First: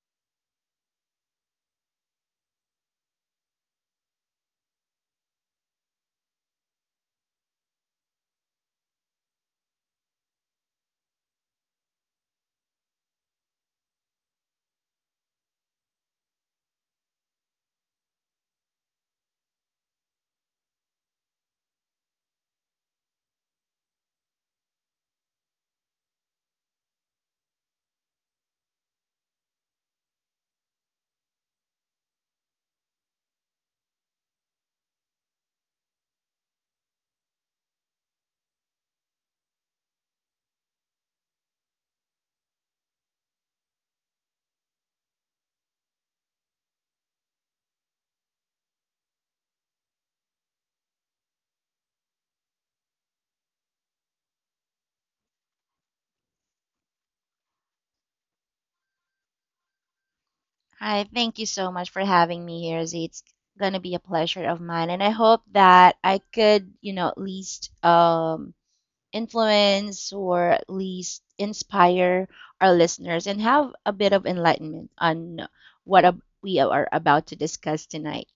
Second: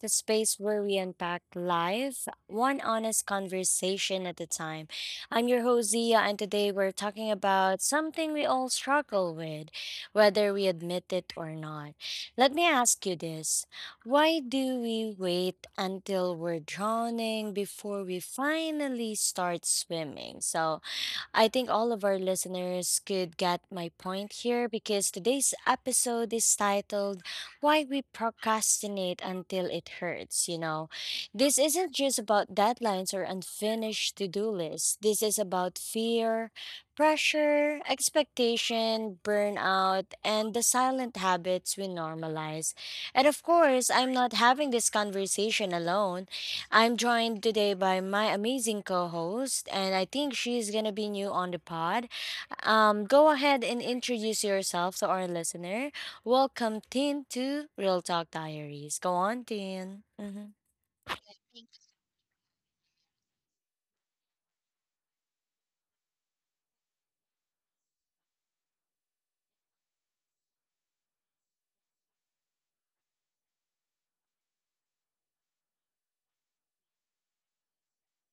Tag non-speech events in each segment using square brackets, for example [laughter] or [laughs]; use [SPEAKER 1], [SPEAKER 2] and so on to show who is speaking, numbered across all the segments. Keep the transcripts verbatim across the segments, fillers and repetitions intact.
[SPEAKER 1] the space where we unpack life, one honest conversation at a time. I'm your host, Zia, and today we're talking about something we all struggle with, whether we admit it or not. Let me ask you this. Why do we wait until we're drowning before we finally start swimming? So, I think all of our listeners could get my point here because today's episode is titled Why We Procrastinate Until It Hurts. You know, this isn't just about deadlines or unfinished to do lists. This is about fear, pressure, expectation, burnout, and the silent habits we normalize. And of course, I'm not having this conversation alone. I'm joined today by my amazing co-host, and I think she's gonna be new on the pod. Um, go ahead and introduce yourself to our listener. Welcome, Tin, to Real Talk Diaries. Go on, Tin. Mm-hmm.
[SPEAKER 2] Hi, thank you so much for having me here, Z. It's gonna be a pleasure of mine, and I hope that I could, you know, at least um, influence or at least inspire our listeners and have a bit of enlightenment on what ab- we are about to discuss tonight.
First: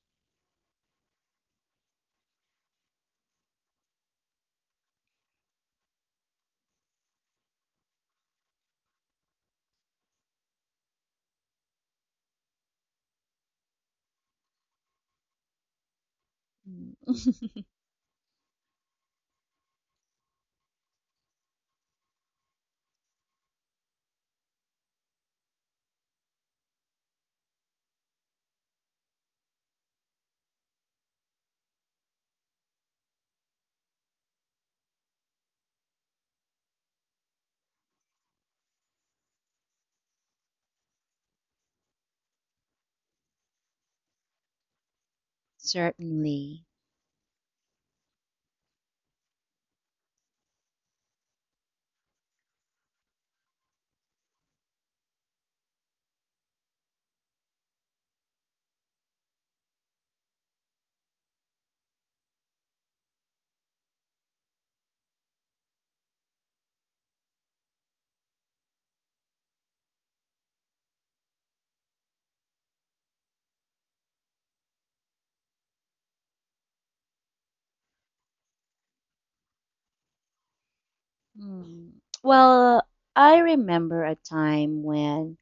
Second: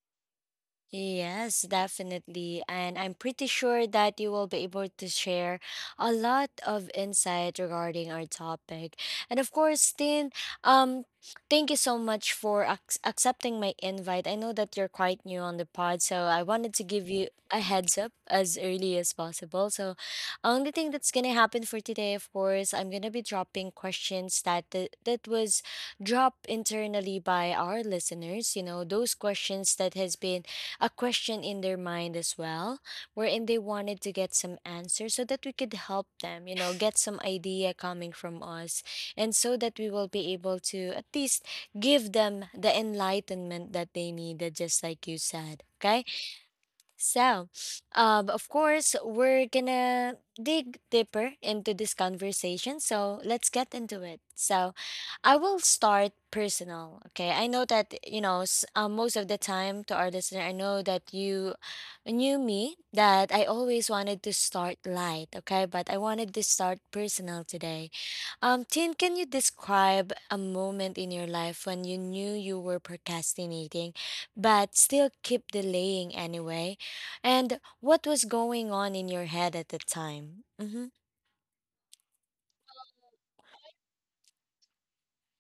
[SPEAKER 1] Yes, definitely. And I'm pretty sure that you will be able to share a lot of insight regarding our topic. And of course, Tin, um, thank you so much for ac- accepting my invite. I know that you're quite new on the pod, so I wanted to give
[SPEAKER 2] Mm.
[SPEAKER 1] you a heads up as early as possible. So, only thing that's gonna happen for today, of course, I'm gonna be dropping questions that th- that was dropped internally by our listeners. You know, those questions that has been a question in their mind as well, wherein they wanted to get some answers so that we could help them, you know, get some idea coming from us. And so that we will be able to at least give them the enlightenment that they needed, just like you said. Okay.
[SPEAKER 2] Certainly.
[SPEAKER 1] So, um, of course, we're gonna dig deeper into this conversation. So, let's get into it. So, I will start personal. Okay. I know that, you know, s- uh, most of the time to our listener, I know that you knew me that I always wanted to start light. Okay. But I wanted to start personal today, um, Tin, can you describe a moment in your life when you knew you were procrastinating, but still keep delaying anyway? And what was going on in your head at the time? Mm-hmm.
[SPEAKER 2] Mm. Well, I remember a time when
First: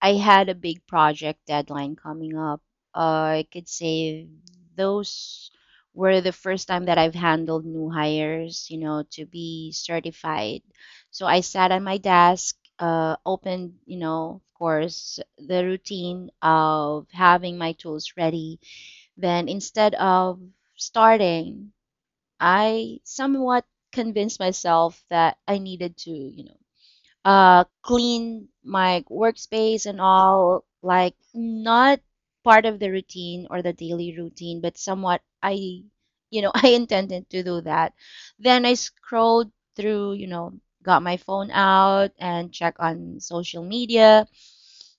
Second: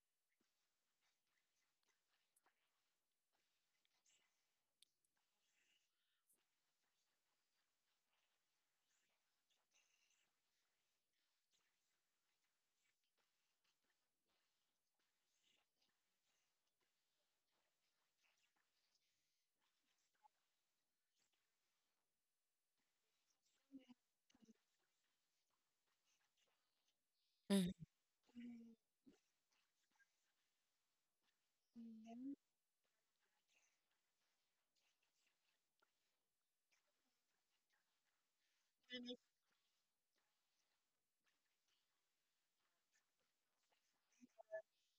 [SPEAKER 2] I had a big project deadline coming up. Uh, I could say those were the first time that I've handled new hires, you know, to be certified. So I sat at my desk, uh, opened, you know, of course, the routine of having my tools ready. Then instead of starting, I somewhat convinced myself that I needed to, you know, uh clean my workspace and all, like not part of the routine or the daily routine, but somewhat I you know [laughs] I intended to do that. Then I scrolled through, you know got my phone out and check on social media,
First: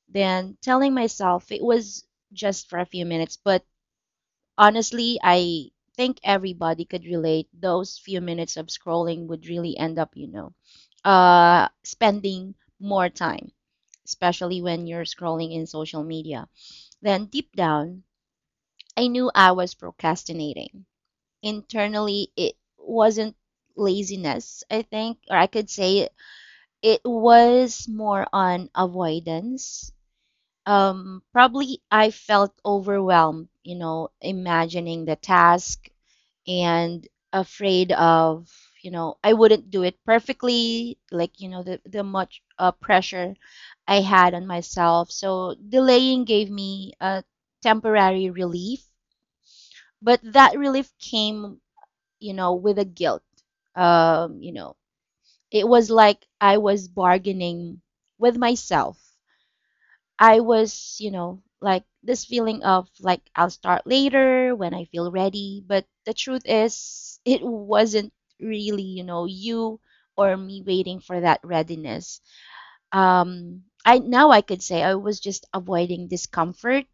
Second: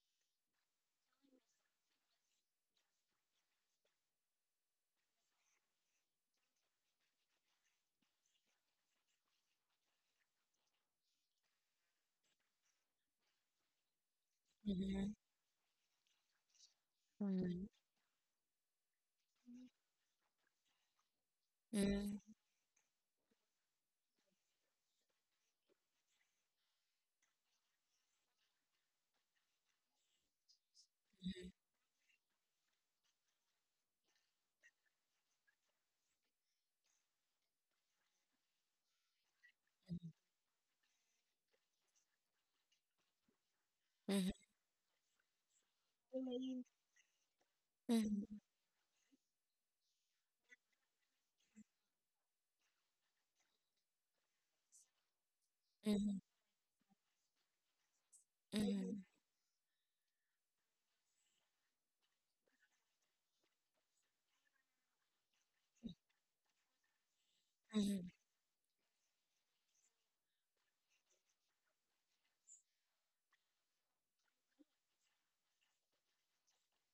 [SPEAKER 2] then telling myself it was just for a few minutes. But honestly, I think everybody could relate. Those few minutes of scrolling would really end up, you know, uh, spending more time, especially when you're
[SPEAKER 1] Mm-hmm.
[SPEAKER 2] scrolling in social media. Then deep
[SPEAKER 1] Mm-hmm.
[SPEAKER 2] down, I knew I was procrastinating.
[SPEAKER 1] Mm-hmm.
[SPEAKER 2] Internally, it wasn't laziness, I think, or I could say it was more on avoidance. Um, probably I felt overwhelmed, you know, imagining the task, and afraid of, you know I wouldn't do it perfectly, like, you know the, the much uh, pressure I
[SPEAKER 1] Mm-hmm.
[SPEAKER 2] had on myself. So delaying gave
[SPEAKER 1] Mhm,
[SPEAKER 2] me a temporary relief, but that relief came, you know with a guilt. Um you know it was
[SPEAKER 1] mhm,
[SPEAKER 2] like I was bargaining with myself.
[SPEAKER 1] mhm,
[SPEAKER 2] I was, you know, like this feeling of, like, I'll start later when I feel ready. But the truth is, it
[SPEAKER 1] mhm,
[SPEAKER 2] wasn't really, you know, you or me waiting for that readiness. Um, I now I could say I was just avoiding discomfort,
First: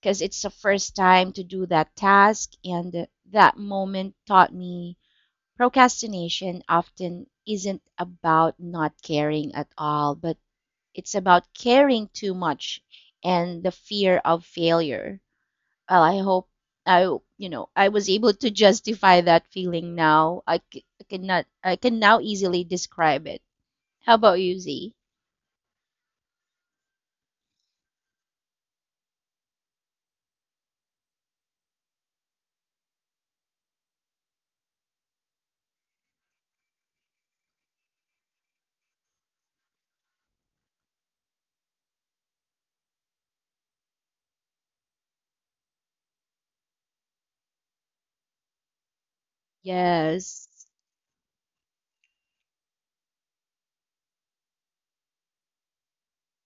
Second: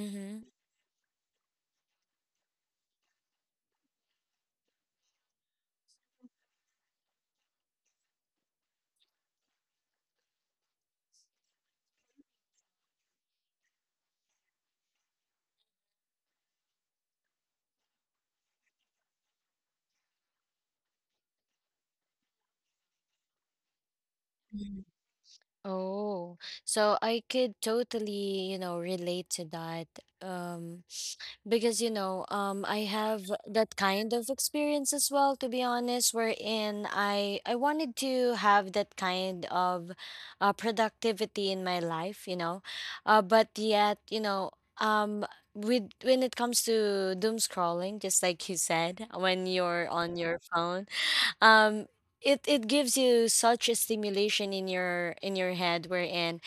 [SPEAKER 2] because it's the first time to do that task, and that moment taught me procrastination often isn't about not caring at all, but it's about caring too much and the fear of failure. Well, I hope I, you know, I was able to justify that feeling now. I, c- I cannot, I can now easily describe it. How about you,
[SPEAKER 1] mhm.
[SPEAKER 2] Z?
[SPEAKER 1] Oh, so I could totally, you know, relate to that. Um, Because you know, um, I have that kind of experience as well, to be honest, wherein I I wanted to have that kind of uh, productivity in my life, you know, uh, but yet, you know, um, with when it comes to doom scrolling, just like you said, when you're on your
[SPEAKER 2] Yes,
[SPEAKER 1] phone, um, it it gives you such a stimulation in your in your head, wherein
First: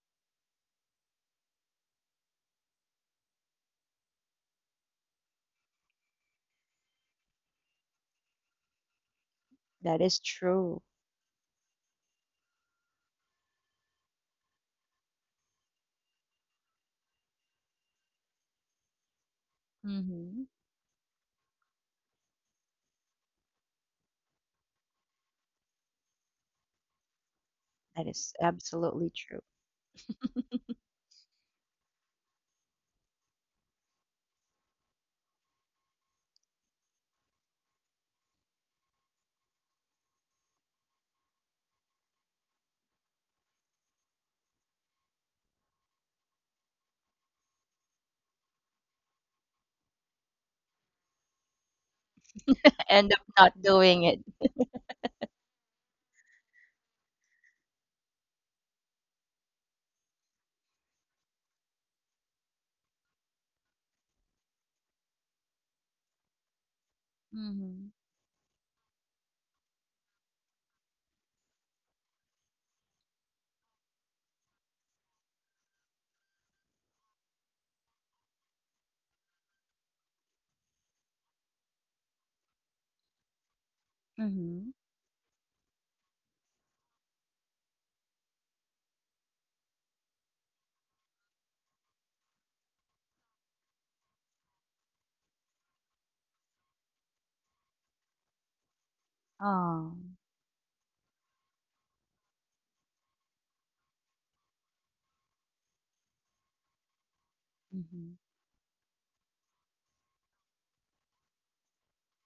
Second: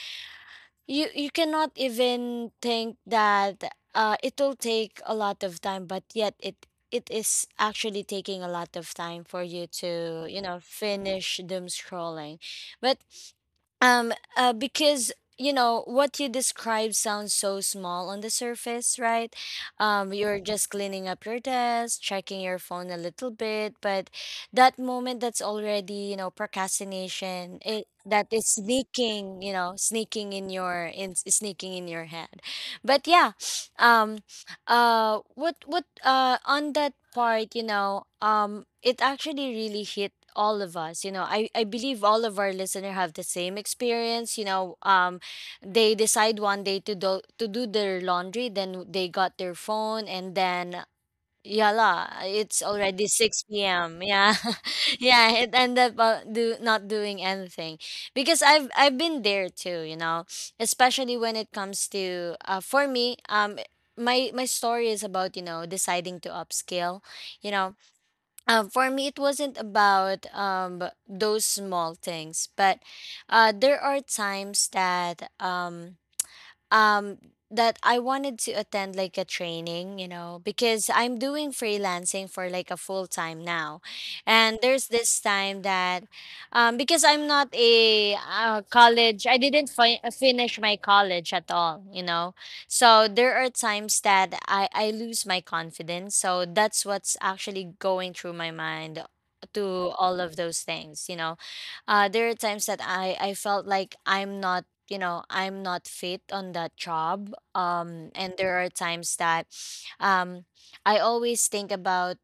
[SPEAKER 1] you you cannot even think that uh it will take a lot of time, but yet it it is actually taking a lot of time for you
[SPEAKER 2] that is
[SPEAKER 1] to, you know,
[SPEAKER 2] true.
[SPEAKER 1] finish doom scrolling. But um uh, because you know what you describe sounds so small on the surface, right? Um you're
[SPEAKER 2] Mm-hmm.
[SPEAKER 1] just cleaning up your desk, checking your phone a little bit, but that moment, that's already, you know, procrastination. it
[SPEAKER 2] That
[SPEAKER 1] that
[SPEAKER 2] is
[SPEAKER 1] is
[SPEAKER 2] absolutely true.
[SPEAKER 1] sneaking, you know, sneaking in your in sneaking in your head. But yeah um uh what what uh On that part, you know, um it actually really hit all of us. You know, i i believe all of our listener have the same experience. You know, um they decide one day to do to do their laundry, then they got their phone and then yeah, la. It's already
[SPEAKER 2] End up not
[SPEAKER 1] six p m.
[SPEAKER 2] doing it.
[SPEAKER 1] Yeah. [laughs] Yeah, it ended up uh, do not doing anything, because I've I've been there too, you know, especially when it comes to, uh for me, um my my story is about, you know, deciding to upscale, you know.
[SPEAKER 2] Mm-hmm.
[SPEAKER 1] Um for me, it wasn't about, um those small things, but uh there are times that um um that I wanted to attend like a training, you know, because I'm doing freelancing for like a full time now. And
[SPEAKER 2] Mm-hmm.
[SPEAKER 1] there's this time that, um because I'm not a, uh, college, I didn't fi- uh, finish my college at all, you know. So there are times that I I lose my confidence. So that's what's actually going through my mind to
[SPEAKER 2] Oh.
[SPEAKER 1] all of those things, you know. Uh there are times that I I felt like I'm not you know i'm not fit on that job,
[SPEAKER 2] Mm-hmm.
[SPEAKER 1] um and there are times that um I always think about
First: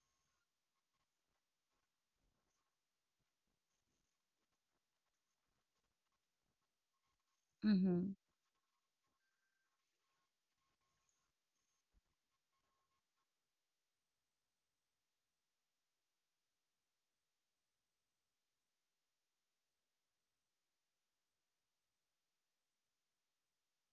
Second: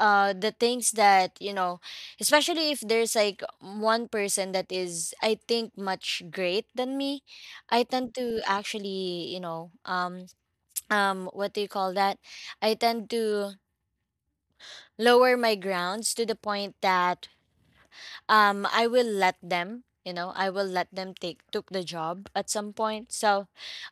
[SPEAKER 1] uh the things that, you know, especially if there's like one person that is, I think, much great than me, I
[SPEAKER 2] Mm-hmm.
[SPEAKER 1] tend to actually, you know, um [tsk] um what do you call that, I tend to lower my grounds to the point that, um I will let them, you know, I will let them take took the job at some point. So,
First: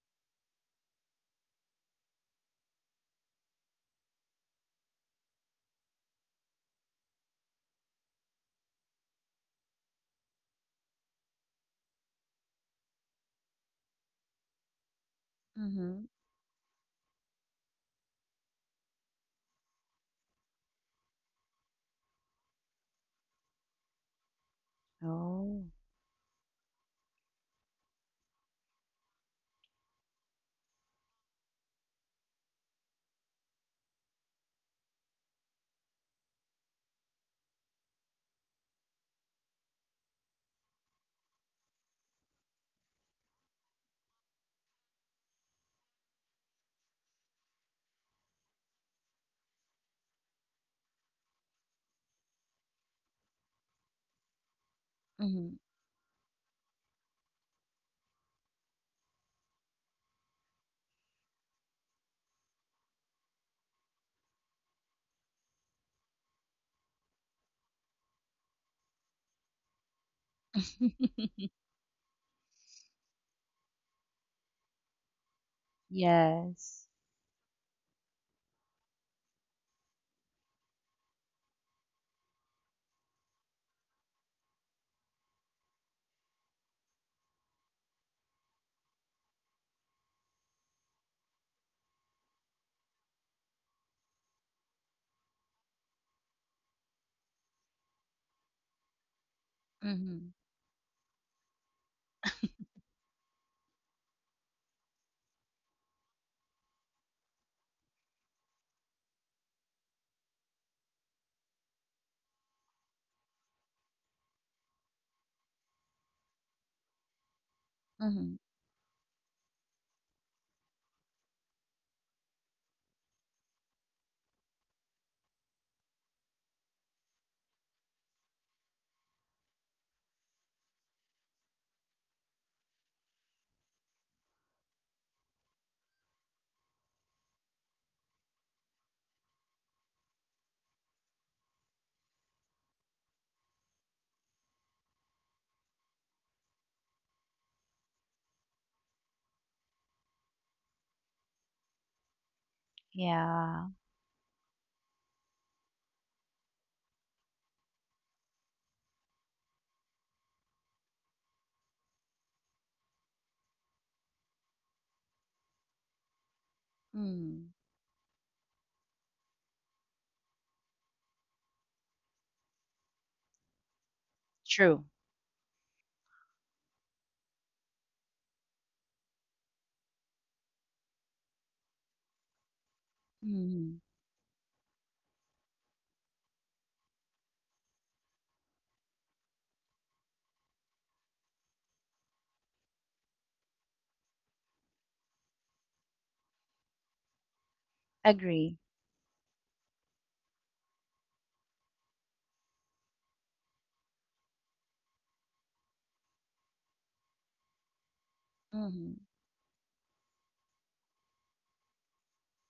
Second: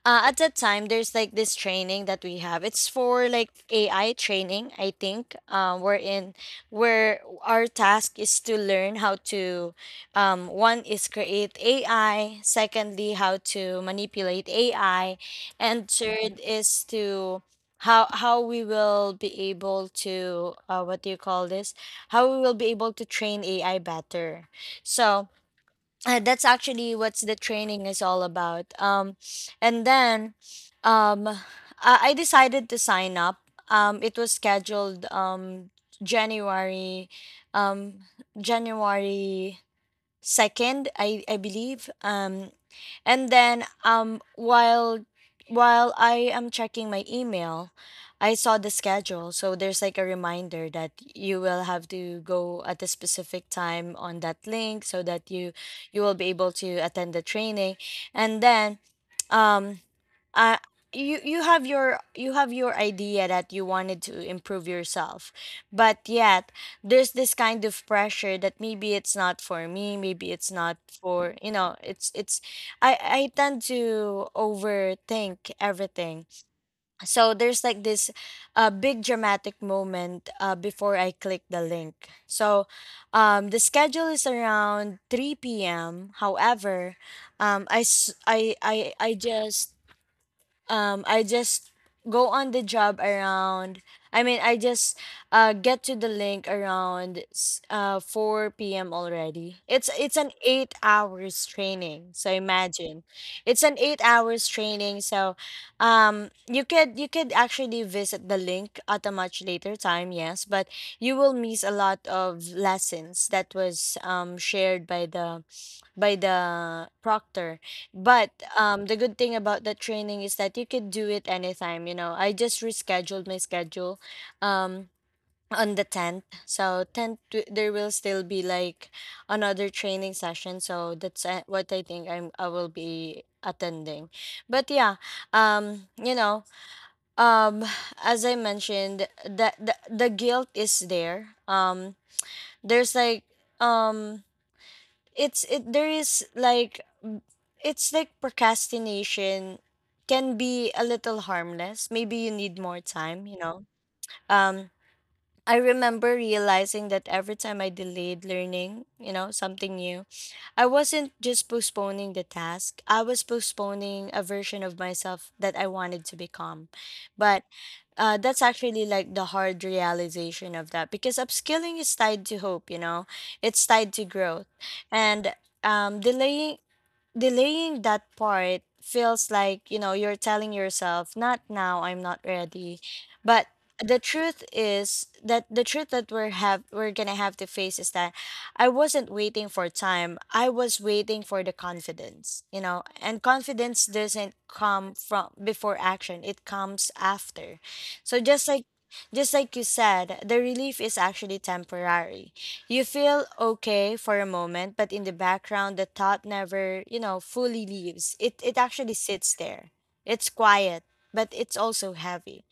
[SPEAKER 1] uh, at that time, there's like this training that we have. It's for like A I training, I think. Um we're in Where our task is to learn how to, um one is create A I, secondly how to manipulate A I, and
[SPEAKER 2] Mm-hmm.
[SPEAKER 1] third is to, how how we will be able to, uh, what do you call this, how we will be able to train A I better. So
[SPEAKER 2] Oh.
[SPEAKER 1] uh, that's actually what's the training is all about. Um, and then, um, I, I decided to sign up. Um, it was scheduled, um, January, um, January second, i i believe. Um and then, um while while I am checking my email, I saw the schedule. So there's like a reminder that you will have to go at a specific time on that link so that you
[SPEAKER 2] Mm-hmm.
[SPEAKER 1] you will be able to attend the training. And then, um uh, you you have your, you have your idea that you wanted to improve yourself, but yet there's this kind of pressure that maybe it's not for me, maybe it's not
[SPEAKER 2] [laughs]
[SPEAKER 1] for, you know, it's it's I I tend to overthink everything.
[SPEAKER 2] Yes.
[SPEAKER 1] So there's like this, uh, big dramatic moment, uh, before I click the link. So, um, the schedule is around three p.m., however, um, I, s- I I I just um I just go on the job around I mean I just uh get to the link around s- uh four p m already. It's it's an
[SPEAKER 2] Mm-hmm.
[SPEAKER 1] eight hours training. So imagine. It's an eight hours training. So, um you could, you could actually visit the link at a much later time, yes, but you will miss a lot of lessons that was, um shared by the, by the proctor. But,
[SPEAKER 2] Mm-hmm.
[SPEAKER 1] um, the good thing about the training is that you could do it anytime. You know, I just rescheduled my schedule, um, on the tenth. So tenth, w- there will still be like another training session. So that's, uh, what I think I'm, I will be attending. But yeah, um, you know, um, [sighs] as I mentioned, the, the, the guilt is there. Um, there's like, um, it's it there is like It's like procrastination can be a little harmless. Maybe you need more time, you know.
[SPEAKER 2] Yeah.
[SPEAKER 1] Um, I remember realizing that every time I delayed learning, you know, something new, I wasn't just postponing the task. I was postponing a version of myself that I wanted to become. But
[SPEAKER 2] Mm.
[SPEAKER 1] uh, that's actually like the hard realization of that, because upskilling is tied to hope, you know, it's tied to growth.
[SPEAKER 2] True.
[SPEAKER 1] And, um, delaying delaying that part feels like, you know, you're telling yourself not now, I'm not ready. But
[SPEAKER 2] Mm.
[SPEAKER 1] the truth is that, the truth that we're have we're gonna have to face is that I wasn't waiting for time, I was waiting for the confidence. You know, and confidence doesn't come from before action, it comes after. So just
[SPEAKER 2] Agree.
[SPEAKER 1] like, just like you said, the relief is actually temporary. You feel okay for a moment, but in the background, the thought never, you know, fully leaves. It, it actually
[SPEAKER 2] Mm-hmm.
[SPEAKER 1] sits there. It's quiet, but it's also heavy.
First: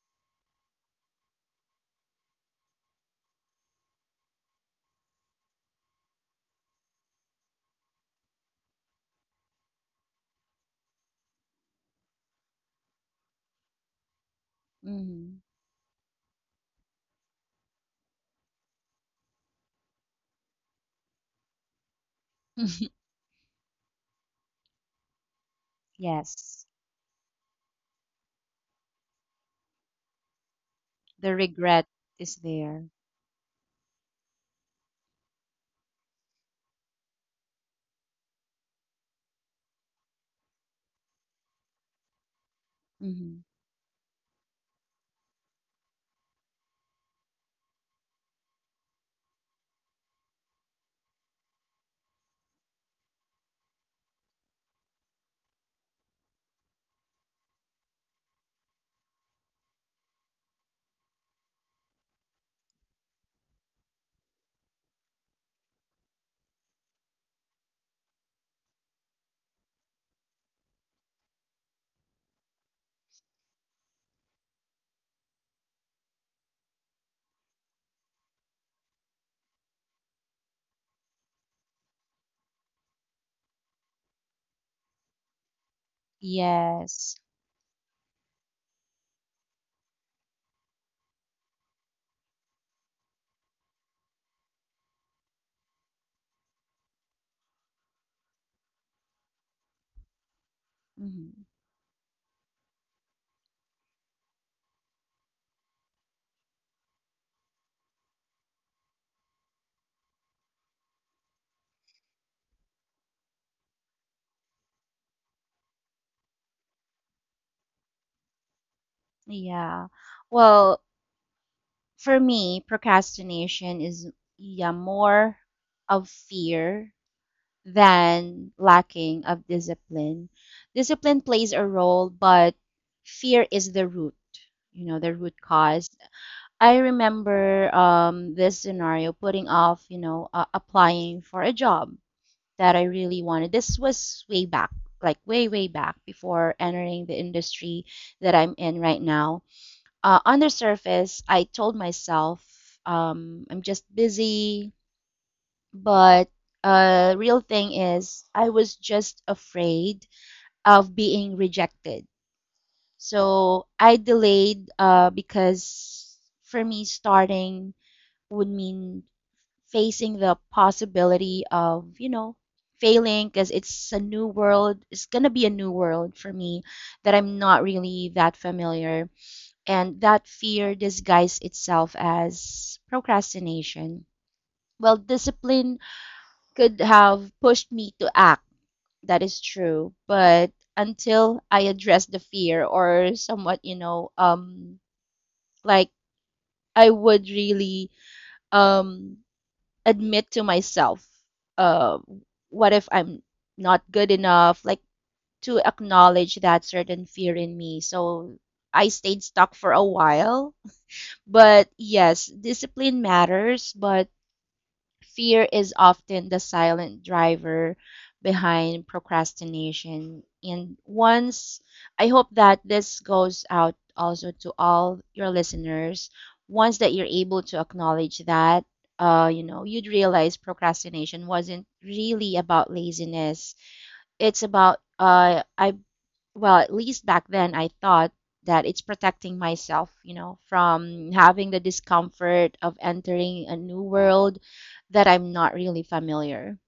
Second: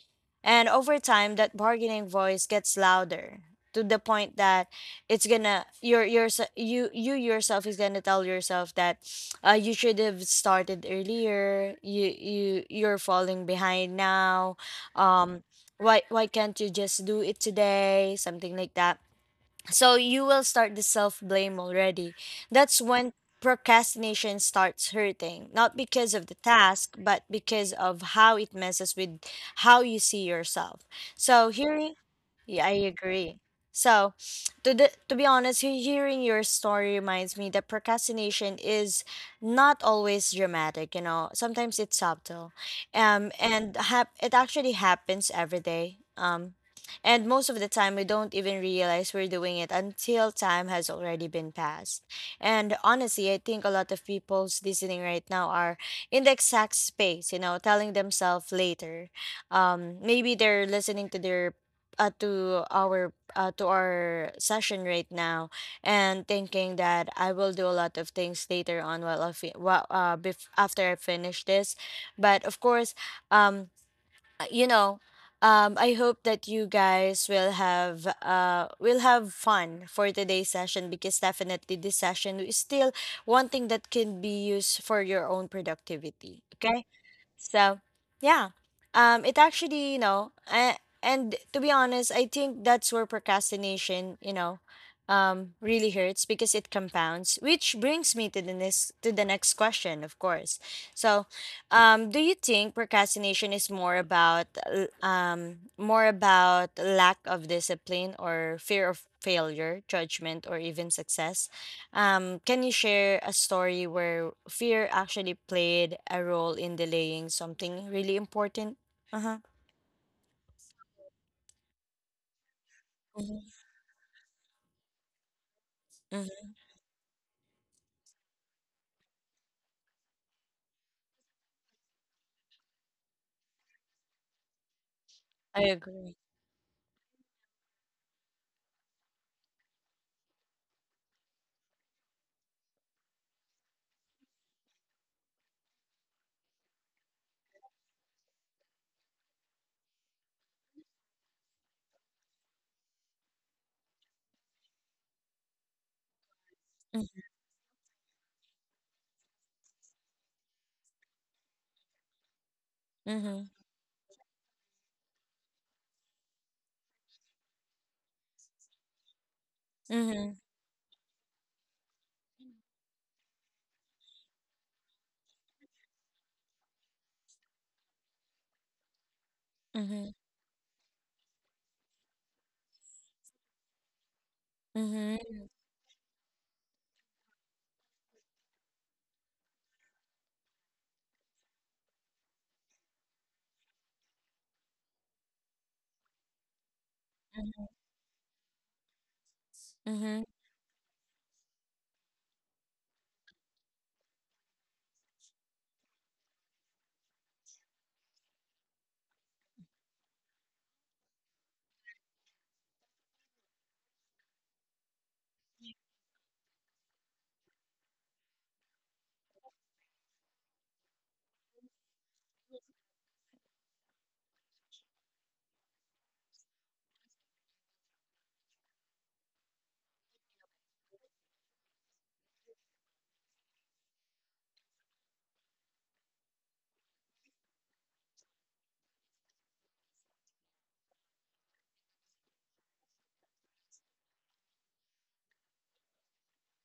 [SPEAKER 1] And over time, that bargaining voice gets louder to the point that it's gonna your your you you yourself is gonna tell yourself that, uh, you should have started earlier. You you you're falling behind now.
[SPEAKER 2] Mm-hmm.
[SPEAKER 1] Um, why why can't you just do it today? Something like that, so you will start the self blame already. That's
[SPEAKER 2] [laughs]
[SPEAKER 1] when procrastination starts hurting, not because of the
[SPEAKER 2] Yes.
[SPEAKER 1] task, but because of how it messes with how you see yourself.
[SPEAKER 2] The
[SPEAKER 1] So
[SPEAKER 2] regret
[SPEAKER 1] here,
[SPEAKER 2] is
[SPEAKER 1] yeah, I
[SPEAKER 2] there.
[SPEAKER 1] agree. So, [sniffs] to the, to be honest, he- hearing your story reminds me that procrastination is not always dramatic. You know, sometimes it's subtle, um,
[SPEAKER 2] Mm-hmm.
[SPEAKER 1] and hap- it actually happens every day. Um, and most of the time, we don't even realize we're doing it until time has already been passed. And honestly, I think a lot of people's listening right now are in the exact space. You know, telling themselves later. Um, maybe they're listening to their uh, to our uh, to our session right now and thinking that I will do a lot of things later on while I fi- while, uh, bef- after I finish this but of course um uh, you know um I hope that you guys will have uh will have fun for today's session because definitely this session is still one thing that can be used for your own productivity, okay?
[SPEAKER 2] Yes.
[SPEAKER 1] So, yeah, um, it actually, you know, and, and to be honest, I think that's where procrastination, you know, um, really hurts because it compounds. Which brings me to the next to the next question, of course. So,
[SPEAKER 2] Mm-hmm.
[SPEAKER 1] um, do you think procrastination is more about l- um, more about lack of discipline or fear of failure, judgment, or even success? Um, can you share a story where fear actually played a role in delaying something really important? Uh-huh.
[SPEAKER 2] Yeah. Well, for me,
[SPEAKER 1] Mm-hmm.
[SPEAKER 2] procrastination is, yeah, more of
[SPEAKER 1] Mm-hmm.
[SPEAKER 2] fear than lacking of discipline. Discipline plays a role, but fear is the root, you know, the root
[SPEAKER 1] I
[SPEAKER 2] cause.
[SPEAKER 1] agree.
[SPEAKER 2] I remember, um, this scenario putting off, you know, uh, applying for a job that I really wanted. This was way back, like way, way back, before entering the industry that I'm in right now. Uh, on the surface, I told myself, um, I'm just busy, but uh,
[SPEAKER 1] Mm-hmm.
[SPEAKER 2] real thing is I was just afraid of being rejected.
[SPEAKER 1] Mm-hmm.
[SPEAKER 2] So I delayed, uh, because for me, starting would mean facing
[SPEAKER 1] Mm-hmm.
[SPEAKER 2] the possibility of, you know, failing, because it's a new world. It's going to be a new world for me that I'm not really that familiar. And that fear disguised itself as procrastination. Well,
[SPEAKER 1] Mm-hmm.
[SPEAKER 2] discipline could have pushed me to act. That is true. But until I address the fear, or somewhat, you know, um, like I would really um
[SPEAKER 1] Mm-hmm.
[SPEAKER 2] admit to myself, uh, what if I'm not good enough, like, to acknowledge that certain fear in me. So I stayed stuck for a while. But yes, discipline matters, but fear is often the silent driver behind procrastination. And once, I hope that this goes out also to all your listeners. Once that you're able to acknowledge that, uh, you know, you'd realize procrastination wasn't really about laziness. It's about, uh, I well, at least back then, I thought that it's protecting myself, you know, from having the discomfort of entering a new world that I'm not really familiar.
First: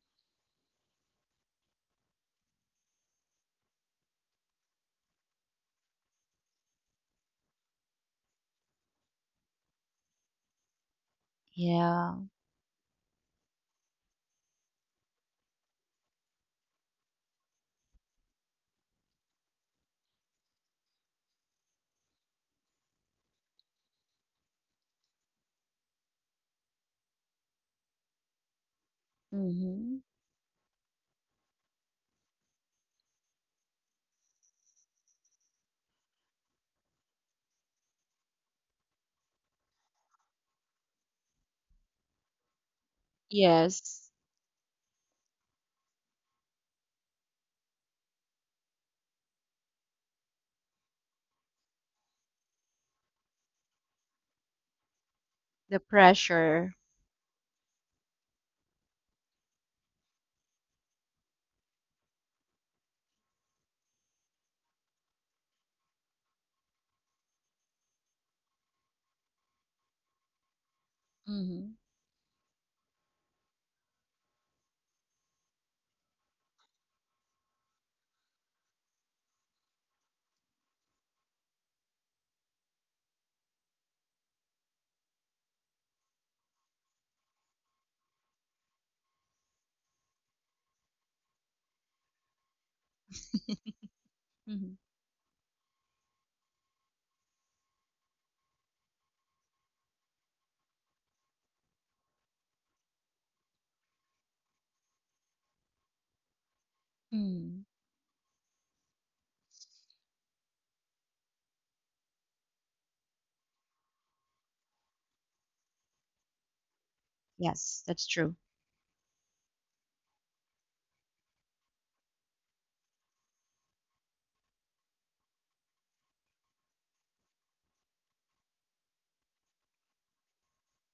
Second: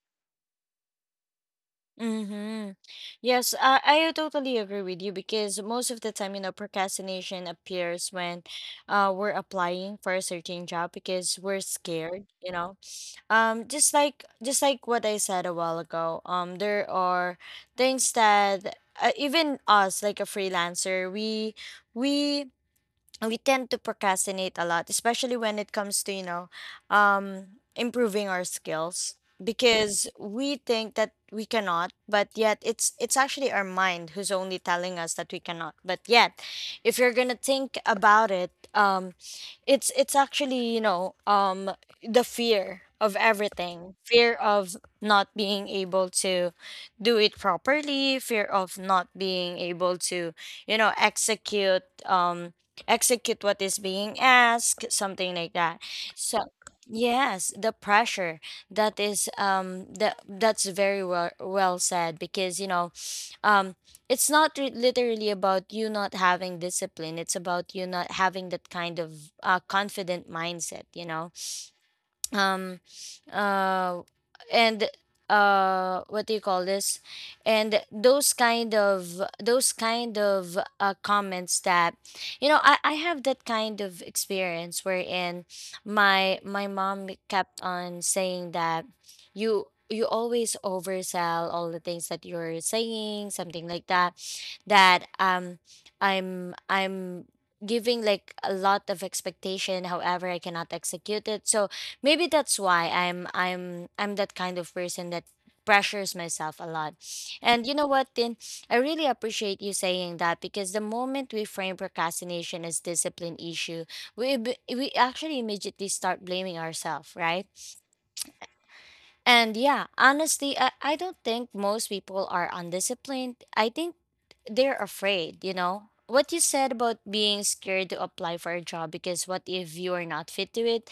[SPEAKER 1] Mm-hmm. Yes, I, I totally agree with you because most of the time, you know, procrastination appears when uh, we're applying for a certain job because we're
[SPEAKER 2] Yeah.
[SPEAKER 1] scared, you know, um just like just like what I said a while ago um there are things that uh, even us like a freelancer we we we tend to procrastinate a lot, especially when it comes to, you know, um, improving our skills
[SPEAKER 2] Mm-hmm.
[SPEAKER 1] because we think that we cannot, but yet it's it's actually our mind who's only telling us that we cannot. But yet, if you're gonna think about it, um, it's it's actually, you know, um, the fear of everything,
[SPEAKER 2] Yes.
[SPEAKER 1] fear of not being able to do it properly, fear of not being able to, you know, execute. Um, execute what is being asked, something like that.
[SPEAKER 2] The
[SPEAKER 1] So
[SPEAKER 2] pressure.
[SPEAKER 1] yes, the pressure that is um that that's very well well said because you know, um it's not re- literally about you not having discipline. It's about you not having that kind of uh, confident mindset. You know,
[SPEAKER 2] Mm-hmm.
[SPEAKER 1] um uh and uh what do you call this? And those kind of those kind of uh, comments that you know, I, I have that kind of experience wherein my my mom kept on saying that you you always oversell all the things that you're saying something like that,
[SPEAKER 2] Mm-hmm.
[SPEAKER 1] that um i'm I'm giving like a lot of expectation however I cannot execute it. So maybe that's why I'm I'm I'm that kind of person that pressures myself a lot.
[SPEAKER 2] Mm.
[SPEAKER 1] And you know what, Tin? I really appreciate you saying that because the moment we frame procrastination as discipline issue, we ab- we actually immediately start blaming ourselves, right?
[SPEAKER 2] Yes, that's true.
[SPEAKER 1] And yeah, honestly, I, I don't think most people are undisciplined. I think they're afraid, you know. What you said about being scared to apply for a job because what if you are not fit to it?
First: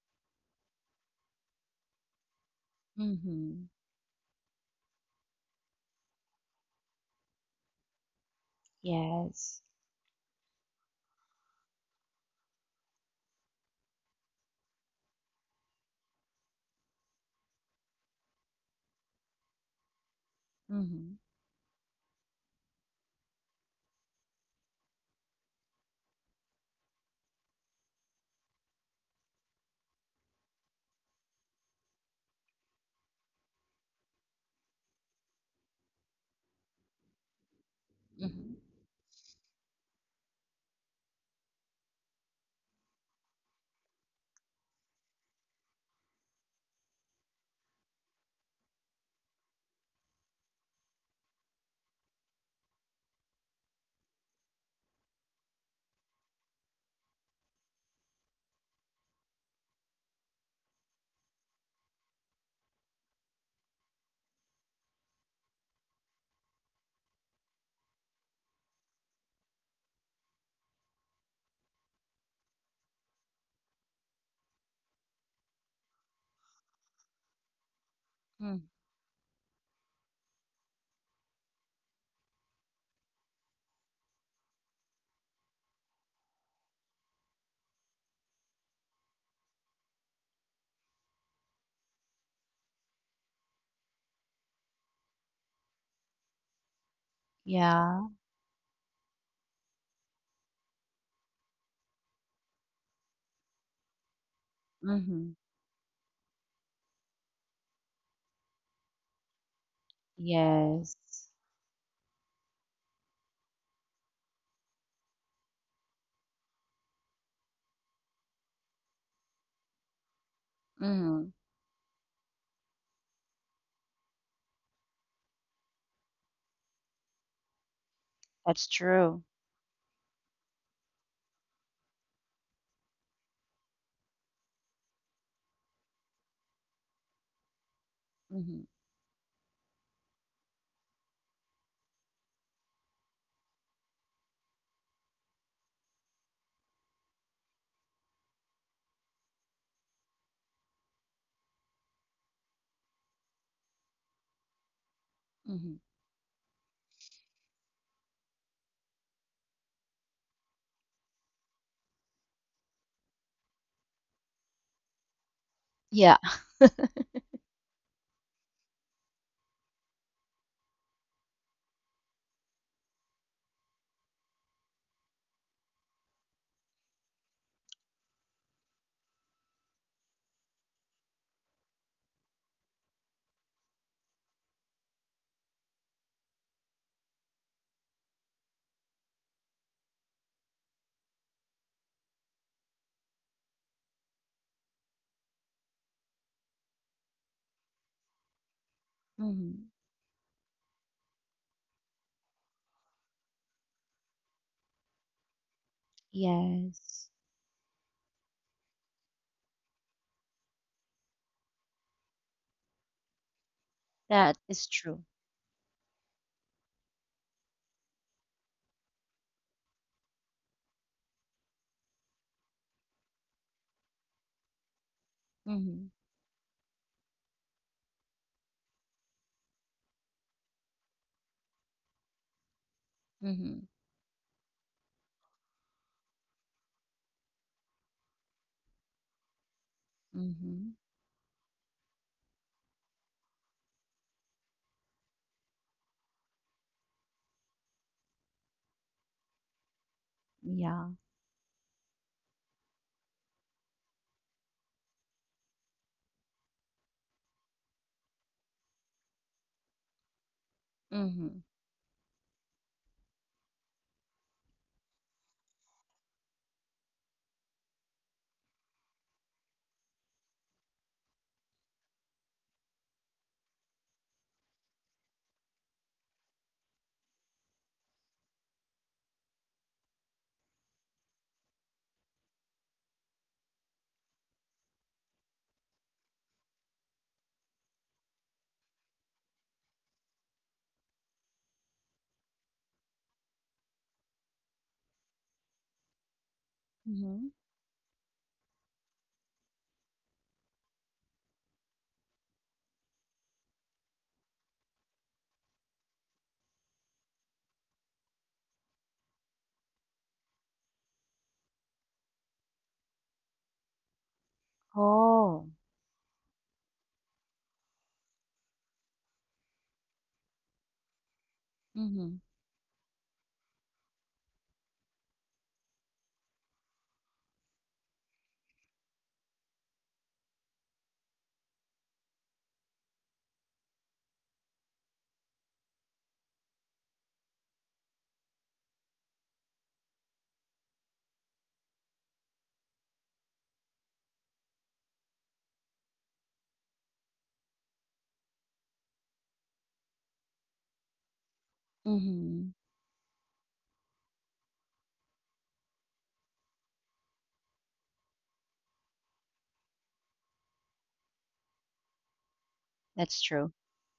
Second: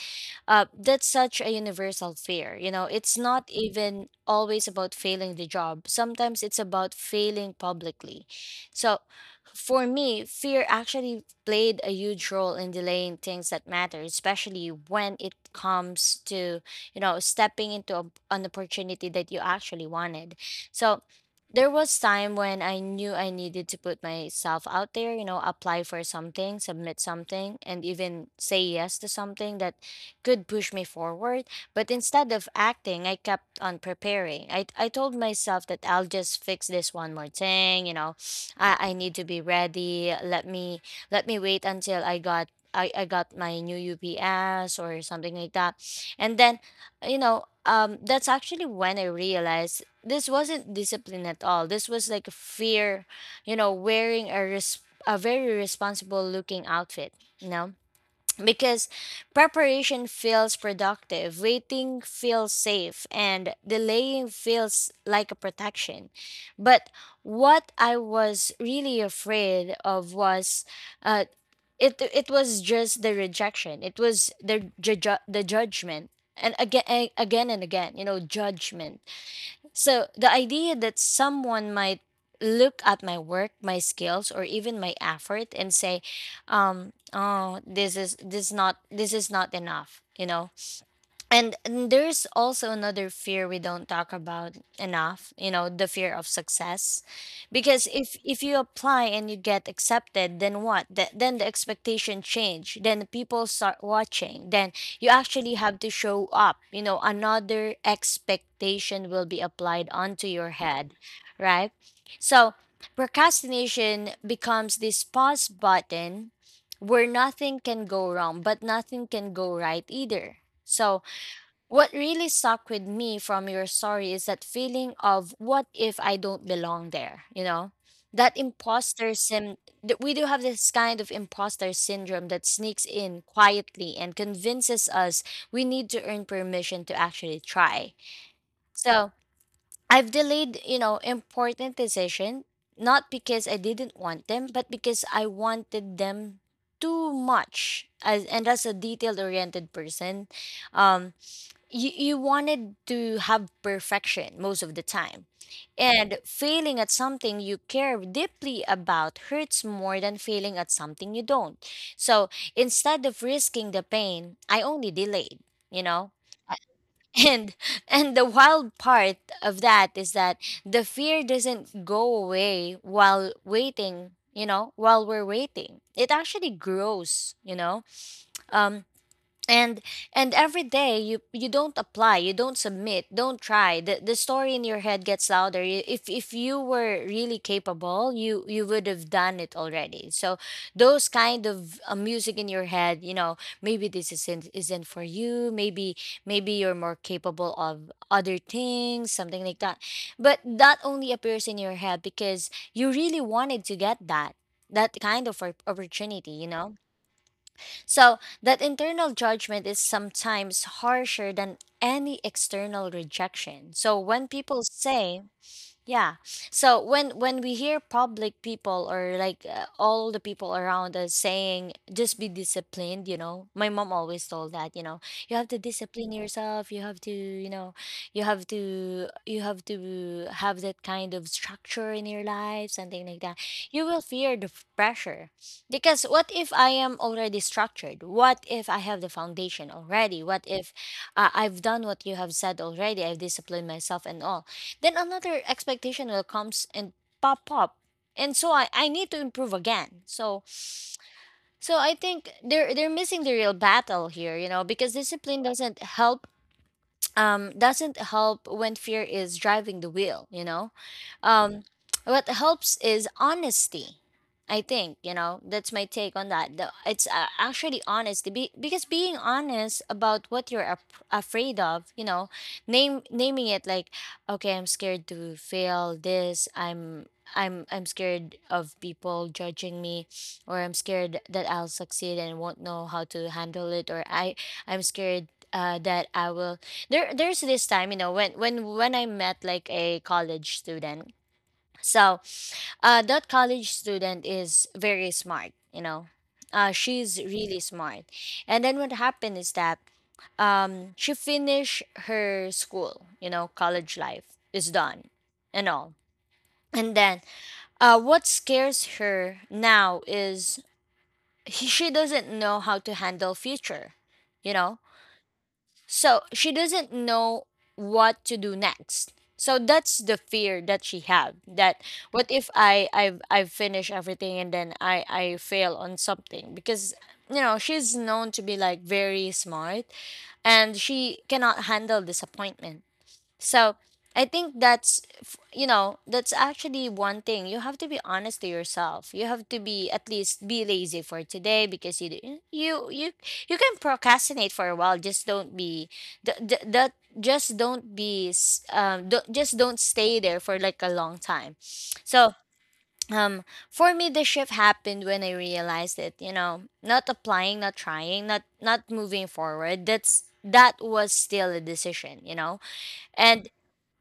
[SPEAKER 1] Uh, that's such a universal fear. You know, it's not
[SPEAKER 2] Mm-hmm.
[SPEAKER 1] even always about failing the job. Sometimes it's about failing publicly. So
[SPEAKER 2] Yes.
[SPEAKER 1] for me, fear actually played a huge role in delaying things that matter, especially when it comes to, you know, stepping into a, an opportunity that you actually wanted. So
[SPEAKER 2] Mm-hmm.
[SPEAKER 1] there was time when I knew I needed to put myself out there, you know, apply for something, submit something, and even say yes to something that could push me forward. But instead of acting, I kept on preparing. I, I told myself that I'll just fix this one more thing, you know.
[SPEAKER 2] Mm-hmm.
[SPEAKER 1] [sniffs] I, I need to be ready. Let me let me wait until I got I, I got my new U P S or something like that. And then, you know, um, that's actually when I realized this wasn't discipline at all. This was like a fear, you know, wearing a res- a very responsible looking outfit, you know? Because preparation feels productive, waiting feels safe, and delaying feels like a protection. But what I was really afraid of was uh it it was just the rejection. It was the ju- ju- the judgment. And again, again and again, you know,
[SPEAKER 2] Mm.
[SPEAKER 1] judgment, so the idea that someone might look at my work, my skills, or even my effort and say, um, "Oh, this is this not this is not enough," you know. and and there's also another fear we don't talk about enough, you know, the fear of success, because
[SPEAKER 2] Yeah.
[SPEAKER 1] if if you apply and you get accepted then what? Th- then the expectation change, then people start watching, then you
[SPEAKER 2] Mm-hmm.
[SPEAKER 1] actually have to show up, you know, another expectation will be applied onto your head,
[SPEAKER 2] Yes.
[SPEAKER 1] right? So procrastination becomes this pause button where nothing can go wrong but nothing can go right either. So
[SPEAKER 2] Mm-hmm.
[SPEAKER 1] what really stuck with me from your story is that feeling of what if I don't belong there, you know? That
[SPEAKER 2] That's
[SPEAKER 1] imposter
[SPEAKER 2] true.
[SPEAKER 1] sim that we do have this kind of imposter syndrome that sneaks in quietly and convinces us we need to earn permission to actually try.
[SPEAKER 2] Mm-hmm.
[SPEAKER 1] So, I've delayed, you know, important decision not because I didn't want them, but because I wanted them too much. As and as a detail-oriented person, um you you wanted to have perfection most of the time,
[SPEAKER 2] Mm-hmm.
[SPEAKER 1] and failing at something you care deeply about hurts more than failing at something you don't. So instead of risking the pain I only delayed, you know.
[SPEAKER 2] Yeah.
[SPEAKER 1] [laughs] and and the wild part of that is that the fear doesn't go away while waiting, you know, while we're waiting it actually grows, you know. um and and every day you you don't apply, you don't submit, don't try, the, the story in your head gets louder. You- if if you were really capable you you would have done it already. So those kind of uh, music in your head, you know, maybe this isn't isn't for you, maybe maybe you're more capable of other things, something like
[SPEAKER 2] Mm-hmm.
[SPEAKER 1] that. But that only appears in your head because you really wanted to get that that kind of op- opportunity, you know.
[SPEAKER 2] Yes,
[SPEAKER 1] So that internal judgment is sometimes harsher than any external rejection. So, when
[SPEAKER 2] that
[SPEAKER 1] people
[SPEAKER 2] is true.
[SPEAKER 1] say, yeah. So when when we hear public people or like uh, all the people around us saying just be disciplined, you know. My mom always told that, you know, you have to
[SPEAKER 2] Mhm,
[SPEAKER 1] discipline yourself, you have to, you know, you have to you have to have that kind of structure in your life, something like that.
[SPEAKER 2] mhm,
[SPEAKER 1] You will fear the f- pressure. Because what if I am already structured? What if I have the foundation already? What if
[SPEAKER 2] mhm.
[SPEAKER 1] uh, I've done what you have said already? I've disciplined myself and all, then another expectation will comes and pop up. And so I, I need to improve again. So
[SPEAKER 2] Yeah.
[SPEAKER 1] so I think they're they're missing the real battle here, you know, because discipline doesn't help, um doesn't help when fear is driving the wheel, you know?
[SPEAKER 2] Mhm,
[SPEAKER 1] Um, what helps is honesty. I think you know that's my take on that. The, it's uh, actually honesty be, because being honest about what you're ap- afraid of, you know, name naming it like, okay, I'm scared to fail this. I'm I'm I'm scared of people judging me, or I'm scared that I'll succeed and won't know how to handle it, or I I'm scared uh, that I will there there's this time, you know, when when when I met like a college student. So uh, that college student is very smart, you know. Uh, she's
[SPEAKER 2] mhm.
[SPEAKER 1] really smart. And then what happened is that um, she finished her school, you know, college life is done and all. And then uh, what scares her now is he, she doesn't know how to handle future, you know,
[SPEAKER 2] Oh.
[SPEAKER 1] so she doesn't know what to do next. So that's the fear that she had. That
[SPEAKER 2] Mhm,
[SPEAKER 1] what if I I've I've finished everything and then I I fail on something, because you know she's known to be like very smart and she cannot handle disappointment. So I think that's, f- you know, that's actually one thing. You have to be honest to yourself. You have to be at least be lazy for today because you d- you you you can procrastinate for a while. Just don't be th- th- that. Just don't be s- um. do not just don't stay there for like a long time. So
[SPEAKER 2] mhm.
[SPEAKER 1] um, for me, the shift happened when I realized that, you know, not applying, not trying, not not moving forward. That's that was still a decision. You know,
[SPEAKER 2] That's
[SPEAKER 1] and
[SPEAKER 2] true.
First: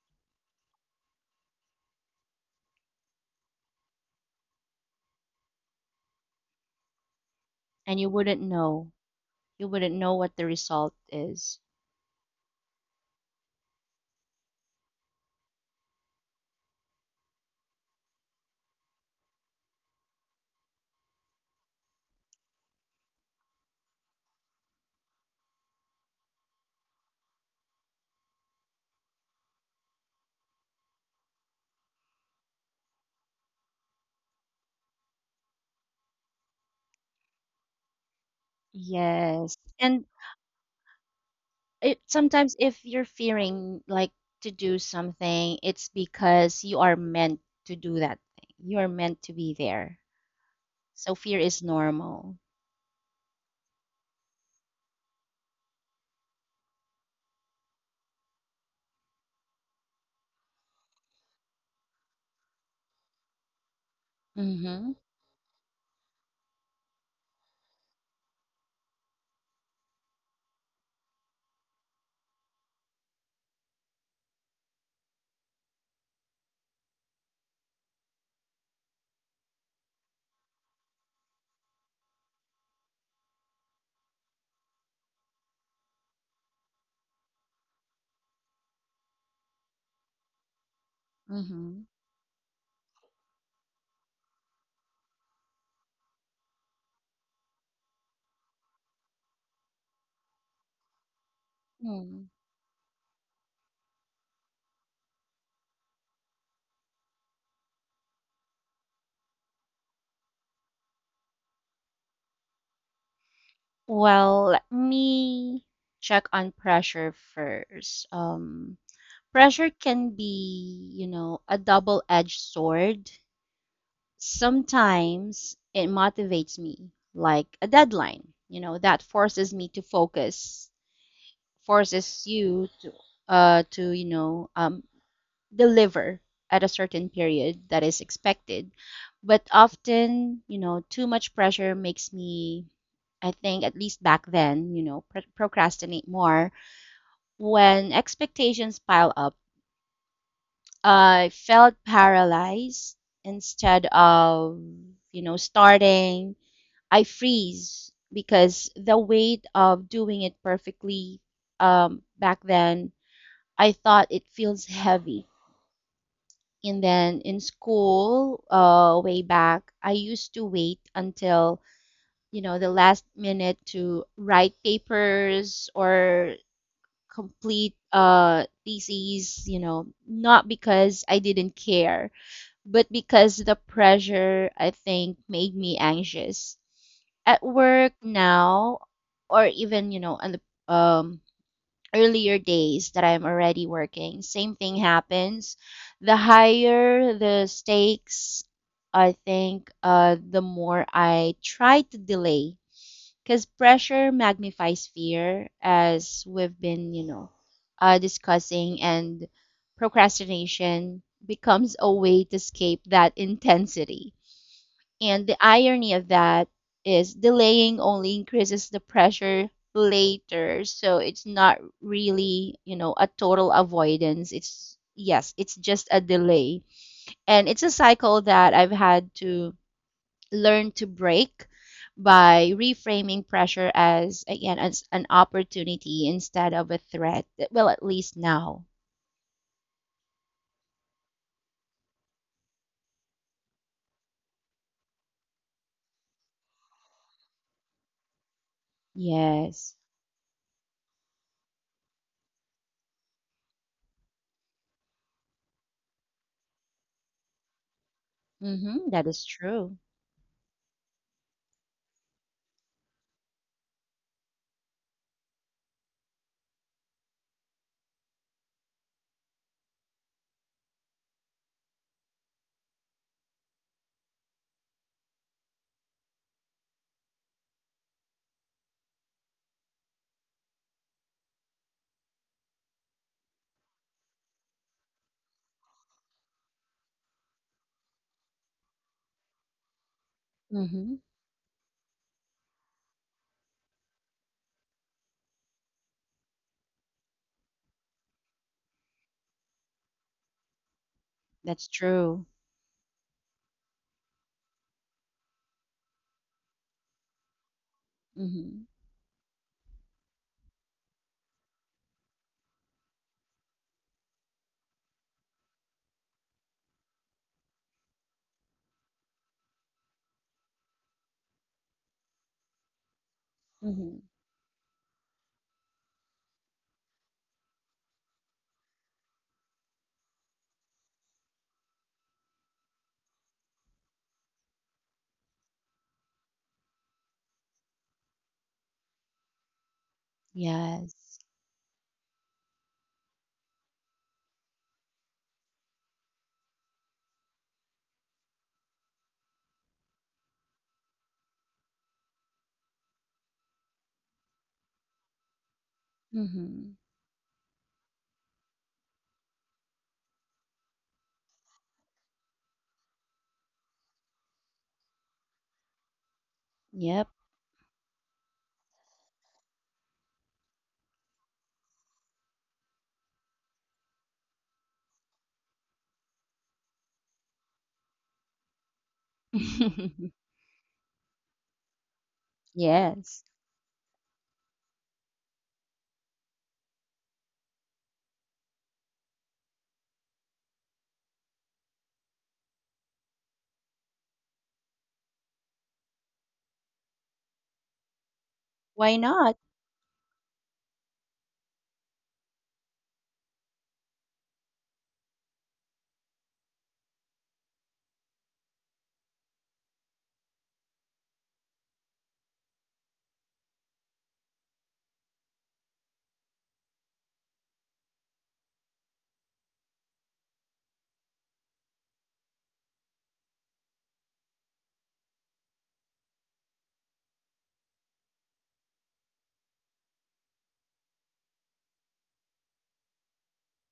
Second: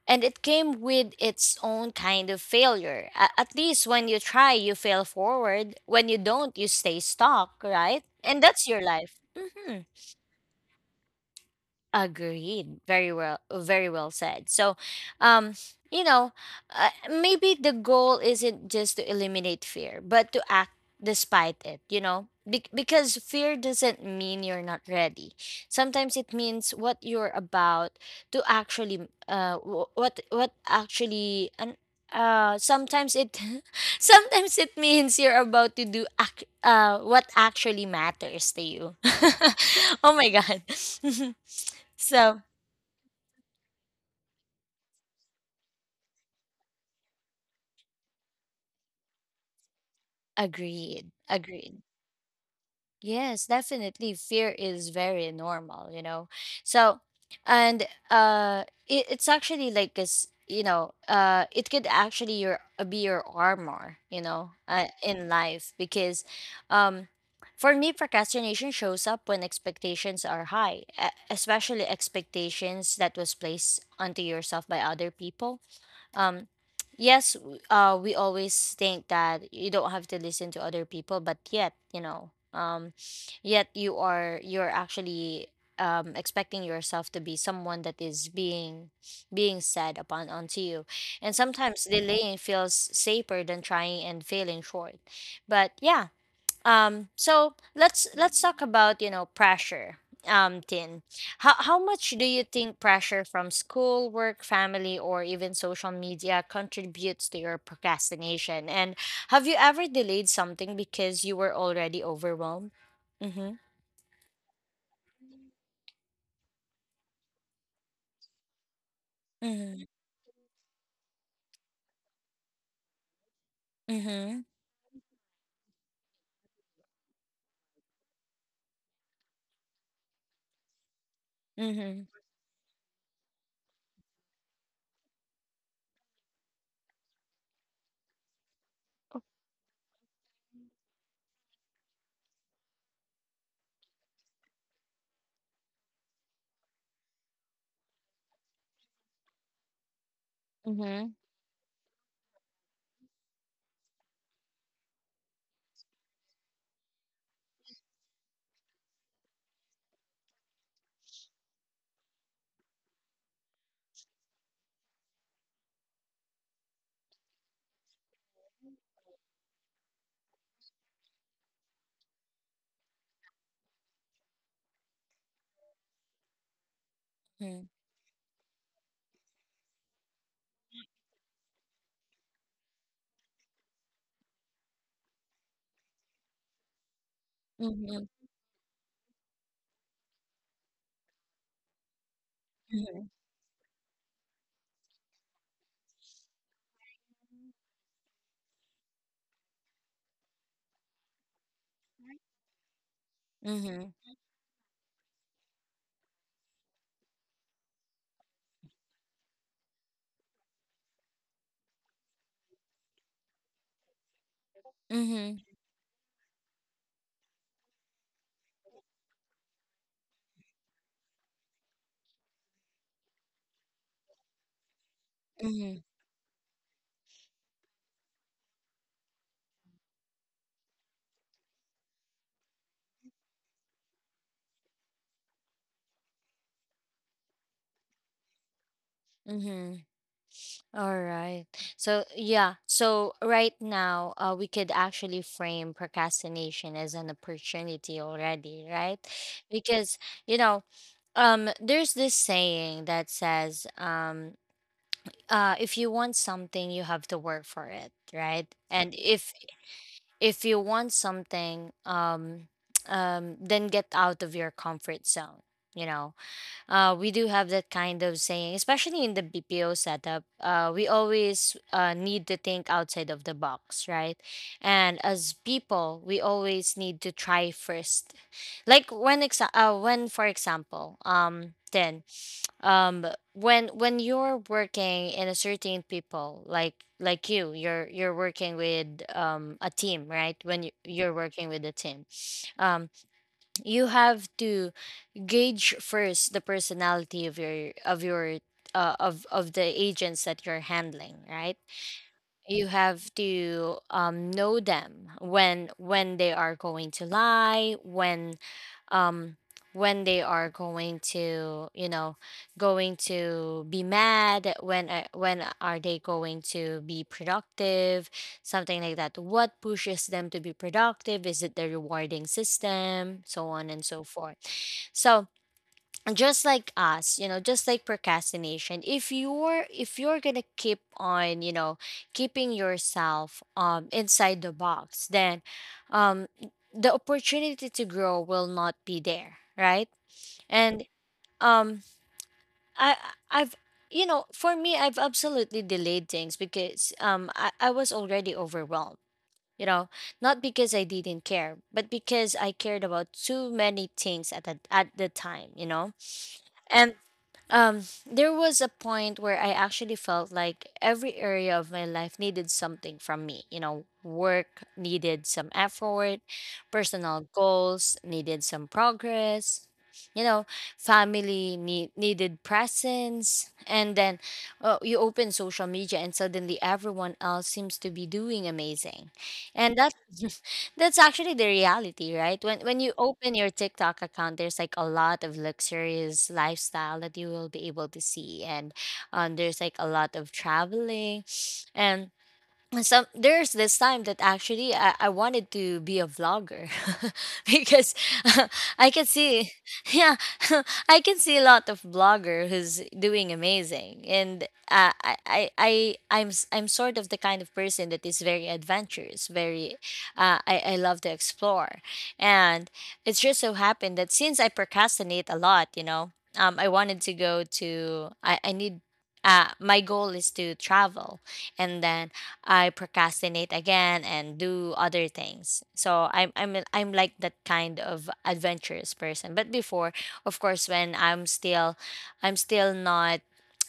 [SPEAKER 1] and it came with its own kind of failure. A- at least when you try, you fail forward. When you don't, you stay stuck,
[SPEAKER 2] And
[SPEAKER 1] right?
[SPEAKER 2] you wouldn't
[SPEAKER 1] And that's your
[SPEAKER 2] know.
[SPEAKER 1] life.
[SPEAKER 2] You
[SPEAKER 1] Mhm.
[SPEAKER 2] wouldn't know what the result is.
[SPEAKER 1] Agreed. Very well. Very well said. So, um, you know, uh, maybe the goal isn't just to eliminate fear, but to act despite it. You know, Be- because fear doesn't mean you're not ready. Sometimes it means what you're about to actually, uh, wh- what what actually, and uh, sometimes it, [laughs] sometimes it means you're about to do ac- uh what actually matters to you. [laughs]
[SPEAKER 2] Yes. And
[SPEAKER 1] Oh my god. [laughs]
[SPEAKER 2] it
[SPEAKER 1] So,
[SPEAKER 2] sometimes, if you're fearing, like, to do something, it's because you are meant to do that thing. You are meant to be there.
[SPEAKER 1] agreed,
[SPEAKER 2] So fear is
[SPEAKER 1] agreed.
[SPEAKER 2] normal.
[SPEAKER 1] Yes, definitely. Fear is very normal, you know. So, and uh, it, it's actually like this, you know, uh, it could actually your uh, be your armor, you know, uh,
[SPEAKER 2] Mhm,
[SPEAKER 1] in life because, um, for me, procrastination shows up when expectations are high, e- especially expectations that was placed onto yourself by other people. Um yes w- uh we always think that you don't have to listen to other people, but yet you know um yet you are you're actually um expecting yourself to be someone that is being being said upon onto you, and
[SPEAKER 2] mhm.
[SPEAKER 1] sometimes delaying feels safer than trying and failing short. But yeah, um, so let's let's talk about, you know, pressure. Um, Tin. How how much do
[SPEAKER 2] Mm.
[SPEAKER 1] you think pressure from school, work, family, or even social media contributes to your procrastination? And have you ever delayed something because you were already overwhelmed? Mm-hmm.
[SPEAKER 2] Well, let me check on pressure first. Um, pressure can be, you know, a double-edged sword.
[SPEAKER 1] Mm-hmm.
[SPEAKER 2] Sometimes it motivates me, like a deadline, you know, that forces me to focus,
[SPEAKER 1] Mm-hmm.
[SPEAKER 2] forces you to, uh, to, you know, um, deliver at a certain period that is expected. But often, you know, too much pressure makes me, I think, at least back then, you know, pr- procrastinate more. When expectations pile up,
[SPEAKER 1] Mm-hmm.
[SPEAKER 2] I felt paralyzed instead of, you know, starting. I freeze because the weight of doing it perfectly, um, back then, I thought it feels heavy. And then in school, uh, way back, I used to wait until, you know, the last minute to write papers or
[SPEAKER 1] Mm-hmm.
[SPEAKER 2] complete, uh, theses, you know, not because I didn't care, but because the pressure, I think, made me anxious. At work
[SPEAKER 1] Mm-hmm.
[SPEAKER 2] now, or even, you know, on the um, earlier days that
[SPEAKER 1] Mm-hmm.
[SPEAKER 2] I'm already working, same thing happens. The higher the stakes, I think, uh, the more I try to delay, because
[SPEAKER 1] Mm-hmm.
[SPEAKER 2] pressure
[SPEAKER 1] Mm-hmm.
[SPEAKER 2] magnifies fear, as we've been, you know, uh, discussing, and procrastination becomes a way to escape that intensity. And the
[SPEAKER 1] Mm-hmm.
[SPEAKER 2] irony of that is delaying only increases the pressure later. So it's not really, you know, a total avoidance. It's, yes, it's
[SPEAKER 1] Mm-hmm.
[SPEAKER 2] just a delay. And it's a cycle that I've had to learn to break by reframing pressure as, again, as an opportunity instead of a threat. Well, at least now.
[SPEAKER 1] Mm-hmm. All right. So, yeah. So, right now, uh, we could actually frame procrastination as an opportunity already, right?
[SPEAKER 2] Yes.
[SPEAKER 1] Because, you know, um, there's this saying that says, um, uh, if you want something, you have to work for it, right?
[SPEAKER 2] Mm-hmm.
[SPEAKER 1] And
[SPEAKER 2] That is
[SPEAKER 1] if
[SPEAKER 2] true.
[SPEAKER 1] if you want something, um, [tsk] um, then get out of your comfort zone, you know, uh, we do have that kind of saying, especially in the B P O setup. Uh, we always uh, need to think outside of the box, right? And as people, we always need to try first. Like when, exa- uh, when for example, um, then um, when when you're working in a certain people, like like you, you're you're working with um, a team, right? When you,
[SPEAKER 2] Mm-hmm.
[SPEAKER 1] you're working with a team, um, you have to gauge first the personality of your of your uh, of of the agents that you're handling, right?
[SPEAKER 2] That's true.
[SPEAKER 1] You have to um, know them, when when they are going to lie, when
[SPEAKER 2] Mm-hmm.
[SPEAKER 1] um when they are going to, you know, going to be mad, when a- when are they going to be productive, something like that. What pushes them to be productive, is it the rewarding system, so on and
[SPEAKER 2] Mm-hmm.
[SPEAKER 1] so forth. So just like us, you know, just like procrastination, if you're if you're gonna keep on, you know, keeping yourself um inside the box, then um the opportunity to grow will not be there, right? and
[SPEAKER 2] Yes.
[SPEAKER 1] um i i've you know, for me, I've absolutely delayed things because um i, I was already overwhelmed, you know. Not because I didn't care, but because I cared about too many things at the, at the time, you know.
[SPEAKER 2] Mhm.
[SPEAKER 1] And um, there was a point where I actually felt like every area of my life needed something from me. You know, work needed some effort,
[SPEAKER 2] Yep.
[SPEAKER 1] personal goals needed some progress, you know, family need, needed presence. And then, uh, you open social media and suddenly everyone else seems to be doing amazing. And that
[SPEAKER 2] [laughs]
[SPEAKER 1] [laughs] that's actually the reality, right? When when you
[SPEAKER 2] Yes.
[SPEAKER 1] open your TikTok account, there's like a lot of luxurious lifestyle that you will be able to see, and um, there's like a lot of traveling, and and some there's this time that actually I, I wanted to be a vlogger [laughs] because [laughs] I
[SPEAKER 2] Why
[SPEAKER 1] can
[SPEAKER 2] not?
[SPEAKER 1] see [laughs] yeah [laughs] I can see a lot of blogger who's doing amazing, and uh, I I I I'm s- I'm sort of the kind of person that is very adventurous, very uh, I I love to explore, and it's just so happened that since I procrastinate a lot, you know, um I wanted to go to I I need, uh my goal is to travel, and then I procrastinate again and do other things. So I'm I'm I'm like that kind of adventurous person. But before, of course, when I'm still I'm still not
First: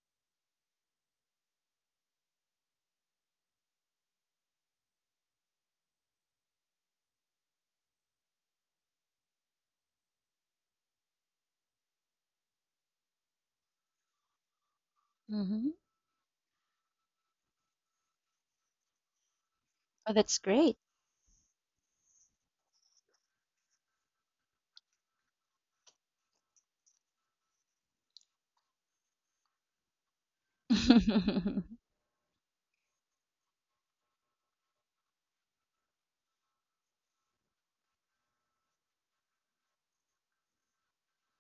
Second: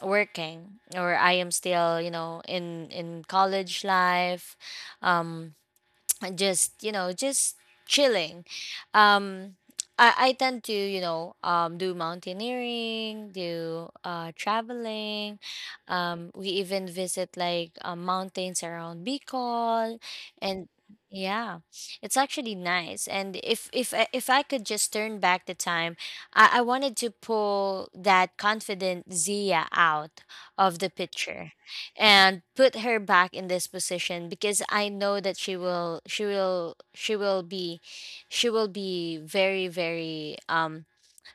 [SPEAKER 1] working, or I am still, you know, in in college life, um and just, you know, just chilling. Um i i tend to, you know, um do mountaineering, do uh traveling.
[SPEAKER 2] Mhm.
[SPEAKER 1] Um we even visit like uh, mountains around Bicol,
[SPEAKER 2] Oh, that's
[SPEAKER 1] and
[SPEAKER 2] great.
[SPEAKER 1] yeah, it's actually nice. And if if I- if I could just turn back the time, i i wanted to pull that confident Zia out of the picture
[SPEAKER 2] [laughs]
[SPEAKER 1] and put her back in this position, because I know that she will she will she will be she will be very very um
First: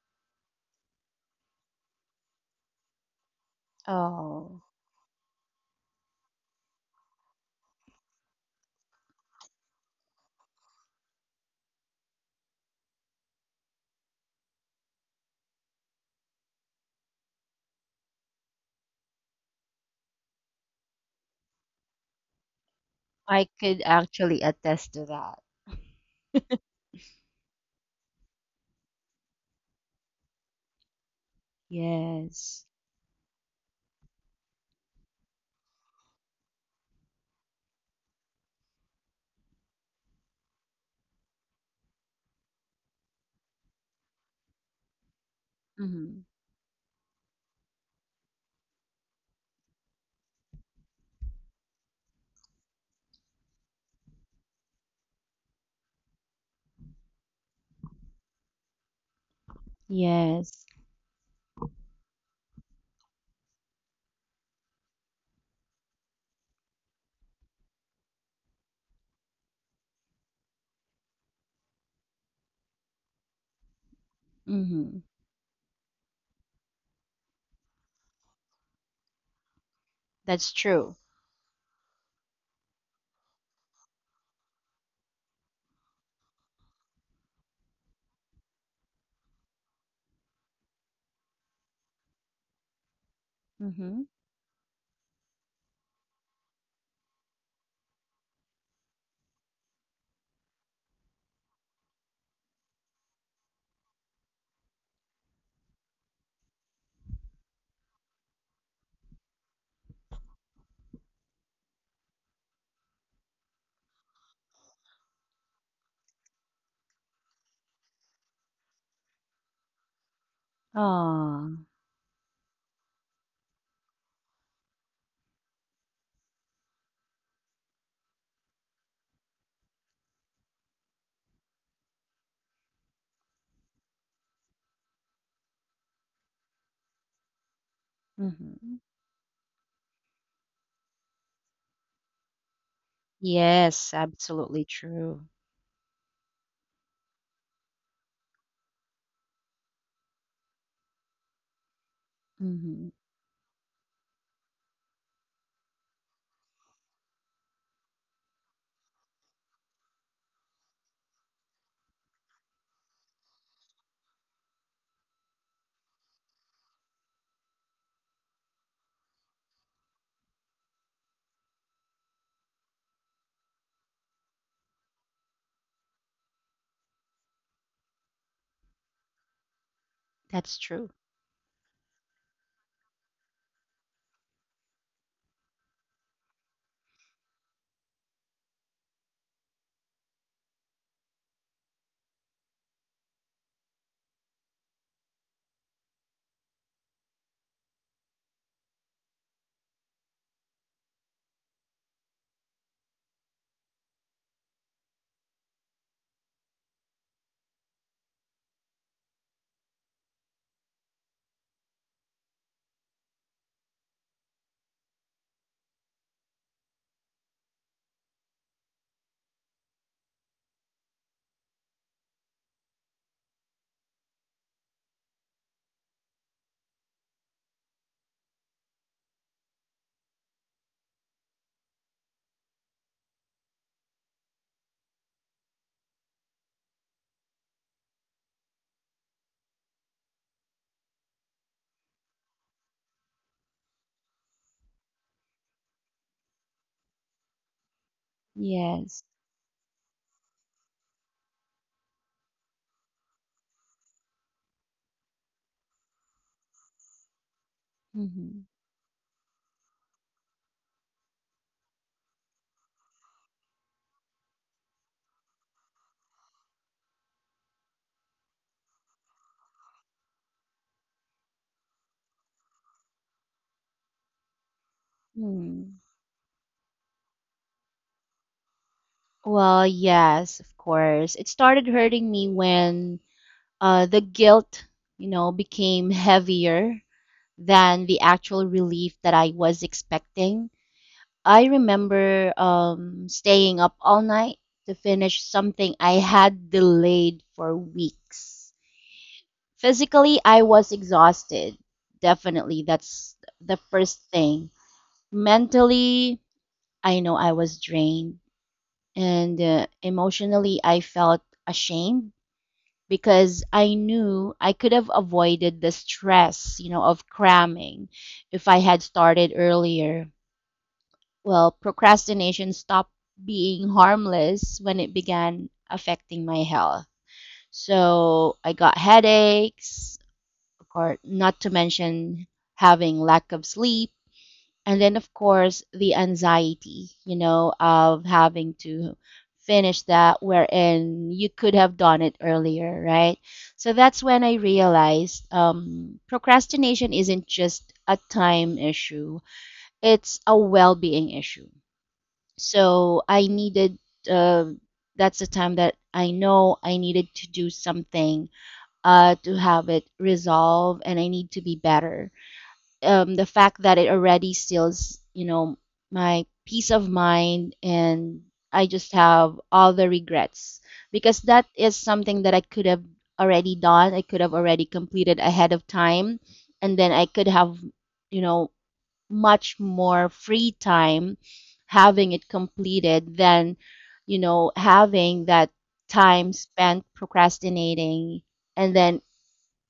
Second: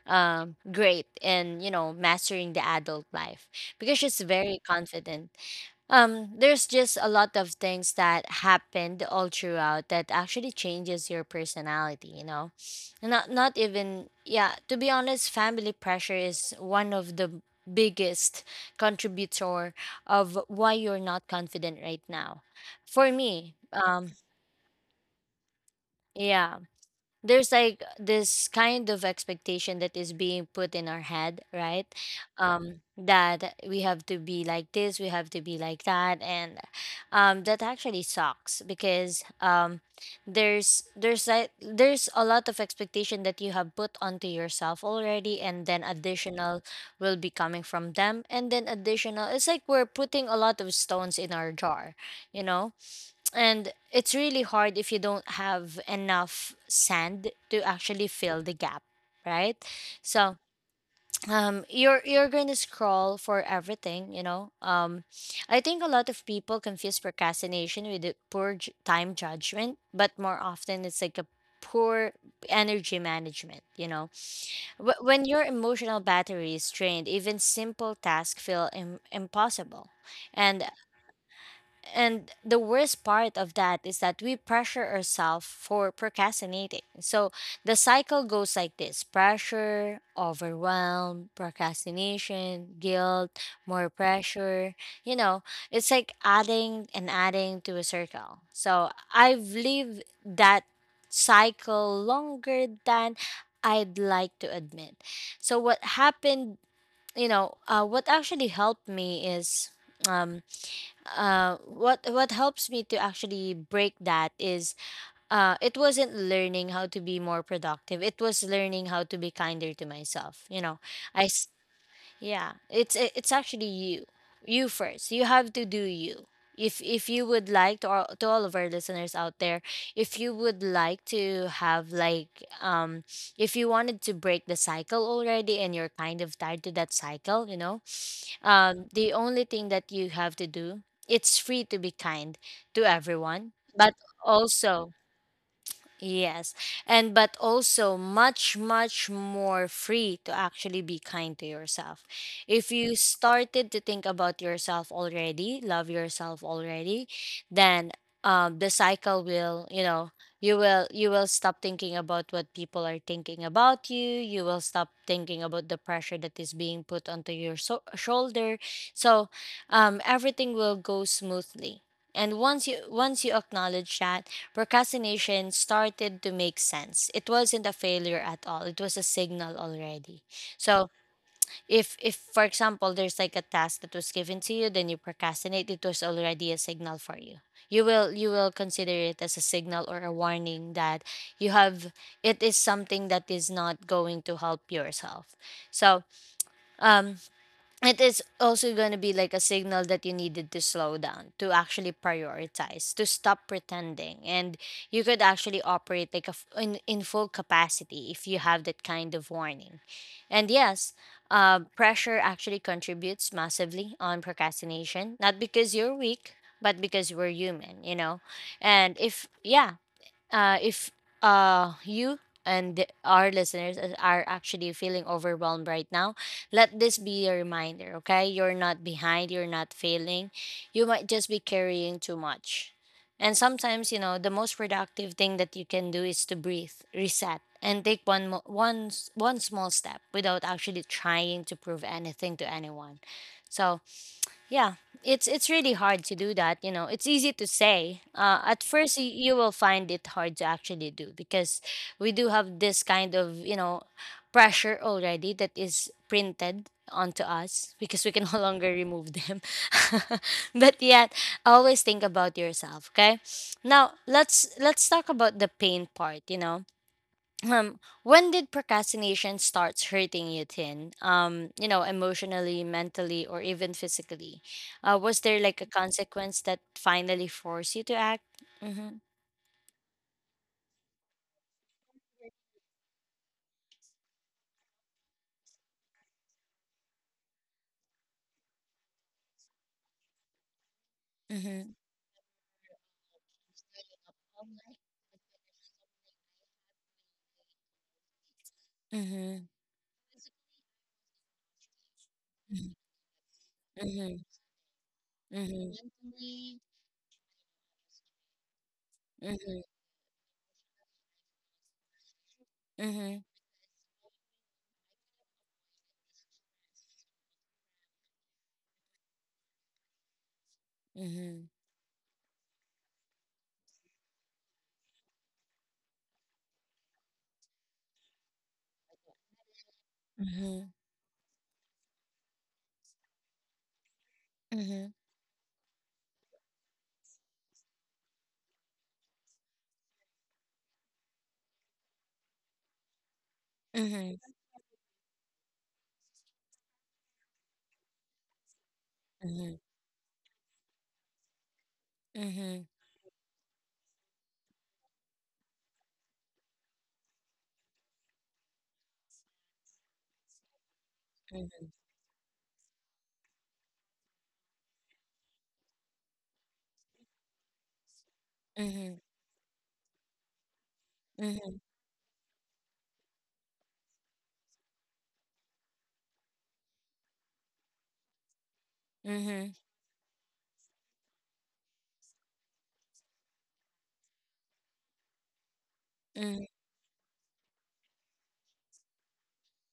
[SPEAKER 1] um great in, you know, mastering the adult life, because she's very
[SPEAKER 2] Oh,
[SPEAKER 1] confident. Um, there's just a lot of things that happened all throughout that actually changes your personality, you know. Not not even, yeah, to be honest, family pressure is one of the biggest contributor of why you're not confident right now. For
[SPEAKER 2] I
[SPEAKER 1] me,
[SPEAKER 2] could
[SPEAKER 1] um
[SPEAKER 2] actually attest to that.
[SPEAKER 1] yeah, there's like this kind of expectation that is being put in our head, right?
[SPEAKER 2] Yes.
[SPEAKER 1] Um that we have to be like this, we have to be like that, and um that actually sucks because um there's there's like there's a lot of expectation that you have put onto yourself already, and then
[SPEAKER 2] Mhm.
[SPEAKER 1] additional will be coming from them, and then additional, it's like we're putting a lot of stones in our jar, you know, and it's really hard if you don't have enough sand to actually fill the gap, right? So
[SPEAKER 2] Yes.
[SPEAKER 1] [tsk] um you're you're going to scroll for everything, you know. Um i think a lot of people confuse procrastination with the poor j- time judgment, but more often it's like a poor energy management, you know. Wh-
[SPEAKER 2] Mhm.
[SPEAKER 1] when your emotional battery is drained, even simple tasks feel Im- impossible,
[SPEAKER 2] That's
[SPEAKER 1] and
[SPEAKER 2] true.
[SPEAKER 1] and the worst part of that is that we pressure ourselves for procrastinating. So the cycle goes like this: pressure, overwhelm, procrastination, guilt, more
[SPEAKER 2] Mhm.
[SPEAKER 1] pressure. You know, it's like adding and adding to a circle. So I've lived that cycle longer than I'd like to admit. So what happened, you know, uh, what actually helped me is. Um, uh what what helps me to actually break that is uh it wasn't learning how to be more productive, it was learning how to be kinder to myself, you know. i s-
[SPEAKER 2] Oh.
[SPEAKER 1] yeah, it's it- it's actually you you first, you have to do you. If if you would like to all, to all of our listeners out there, if you would like to have like um if you wanted to break the cycle already and you're kind of tired to that cycle, you know,
[SPEAKER 2] Mhm.
[SPEAKER 1] um, the only thing that you have to do, it's free to be kind to everyone, but
[SPEAKER 2] Yes, absolutely
[SPEAKER 1] also
[SPEAKER 2] true.
[SPEAKER 1] Yes. And but also much much more free to actually be kind to yourself. If you
[SPEAKER 2] Mhm.
[SPEAKER 1] started to think about yourself already, love yourself already, then um the cycle will, you know, you will you will stop thinking about what people are thinking about you. You will stop thinking about the pressure that is being put onto your so- shoulder. So, um everything will go smoothly. And once you once you acknowledge that, procrastination started to make sense. It wasn't a failure at all. It was a signal already.
[SPEAKER 2] That's
[SPEAKER 1] So
[SPEAKER 2] true.
[SPEAKER 1] if if for example there's like a task that was given to you, then you procrastinate, it was already a signal for you. You will you will consider it as a signal or a warning that you have it is something that is not going to help yourself. So um it is also going to be like a signal that you needed to slow down, to actually prioritize, to stop pretending, and you could actually operate like a f- in, in full capacity if you have that kind of warning. And yes, uh, pressure actually contributes massively on procrastination, not because you're weak, but because we're human, you know. And if yeah uh, if uh, you and our listeners is- are actually feeling overwhelmed right now, let this be a reminder, okay? You're not behind, you're not failing. You might just be carrying too much. And sometimes, you know, the most productive thing that you can do is to breathe, reset, and take one, mo- one, s- one small step without actually trying to prove anything to anyone. So, yeah, it's it's really hard to do that. You know, it's easy to say. Uh, at first, y-
[SPEAKER 2] Yes.
[SPEAKER 1] you will find it hard to actually do, because we do have this kind of, you know, pressure already that is printed onto us, because we can [laughs] no
[SPEAKER 2] Mhm.
[SPEAKER 1] longer remove them. [laughs] But yet, always think about yourself. Okay, now let's let's talk about the pain part. You know, um, when did procrastination starts hurting you, Tin? Um, you know, emotionally, mentally, or even physically? Uh, was there like a
[SPEAKER 2] Mm.
[SPEAKER 1] consequence that finally forced you to act? Mm-hmm.
[SPEAKER 2] Well, yes, of course. It started hurting me when, uh, the guilt, you know, became heavier than the actual relief that I was expecting. I
[SPEAKER 1] Mm-hmm.
[SPEAKER 2] remember, um, staying up all night to finish something I had delayed for weeks.
[SPEAKER 1] Mm-hmm.
[SPEAKER 2] Physically, I was exhausted. Definitely, that's the first
[SPEAKER 1] Mm-hmm.
[SPEAKER 2] thing.
[SPEAKER 1] Mm-hmm.
[SPEAKER 2] Mentally, I know I was drained. And,
[SPEAKER 1] Mm-hmm.
[SPEAKER 2] uh, emotionally, I felt ashamed,
[SPEAKER 1] Mm-hmm.
[SPEAKER 2] because I knew I could have avoided the stress, you know, of cramming if I had started earlier.
[SPEAKER 1] Mm-hmm.
[SPEAKER 2] Well, procrastination stopped being harmless when it began affecting my health. So I got headaches,
[SPEAKER 1] Mm-hmm.
[SPEAKER 2] or not to mention having lack of sleep,
[SPEAKER 1] Mm-hmm.
[SPEAKER 2] and
[SPEAKER 1] Mm-hmm.
[SPEAKER 2] then of course the anxiety, you know of having to finish that, wherein you could have done it earlier, right? So that's
[SPEAKER 1] Mm-hmm.
[SPEAKER 2] when I realized, um, procrastination isn't just a time issue,
[SPEAKER 1] Mm-hmm.
[SPEAKER 2] it's a well-being issue.
[SPEAKER 1] Mm-hmm.
[SPEAKER 2] So I needed, uh, that's the time that I know I needed to do something, uh, to have it resolved, and I need to be
[SPEAKER 1] Mm-hmm.
[SPEAKER 2] better. Um, the fact that it already steals, you know, my peace of mind, and I just have all the regrets, because that
[SPEAKER 1] Mm-hmm.
[SPEAKER 2] is something that I could have already done. I could have already completed ahead of time, and then I could have, you know, much more free time having it completed than, you know, having that time spent procrastinating and then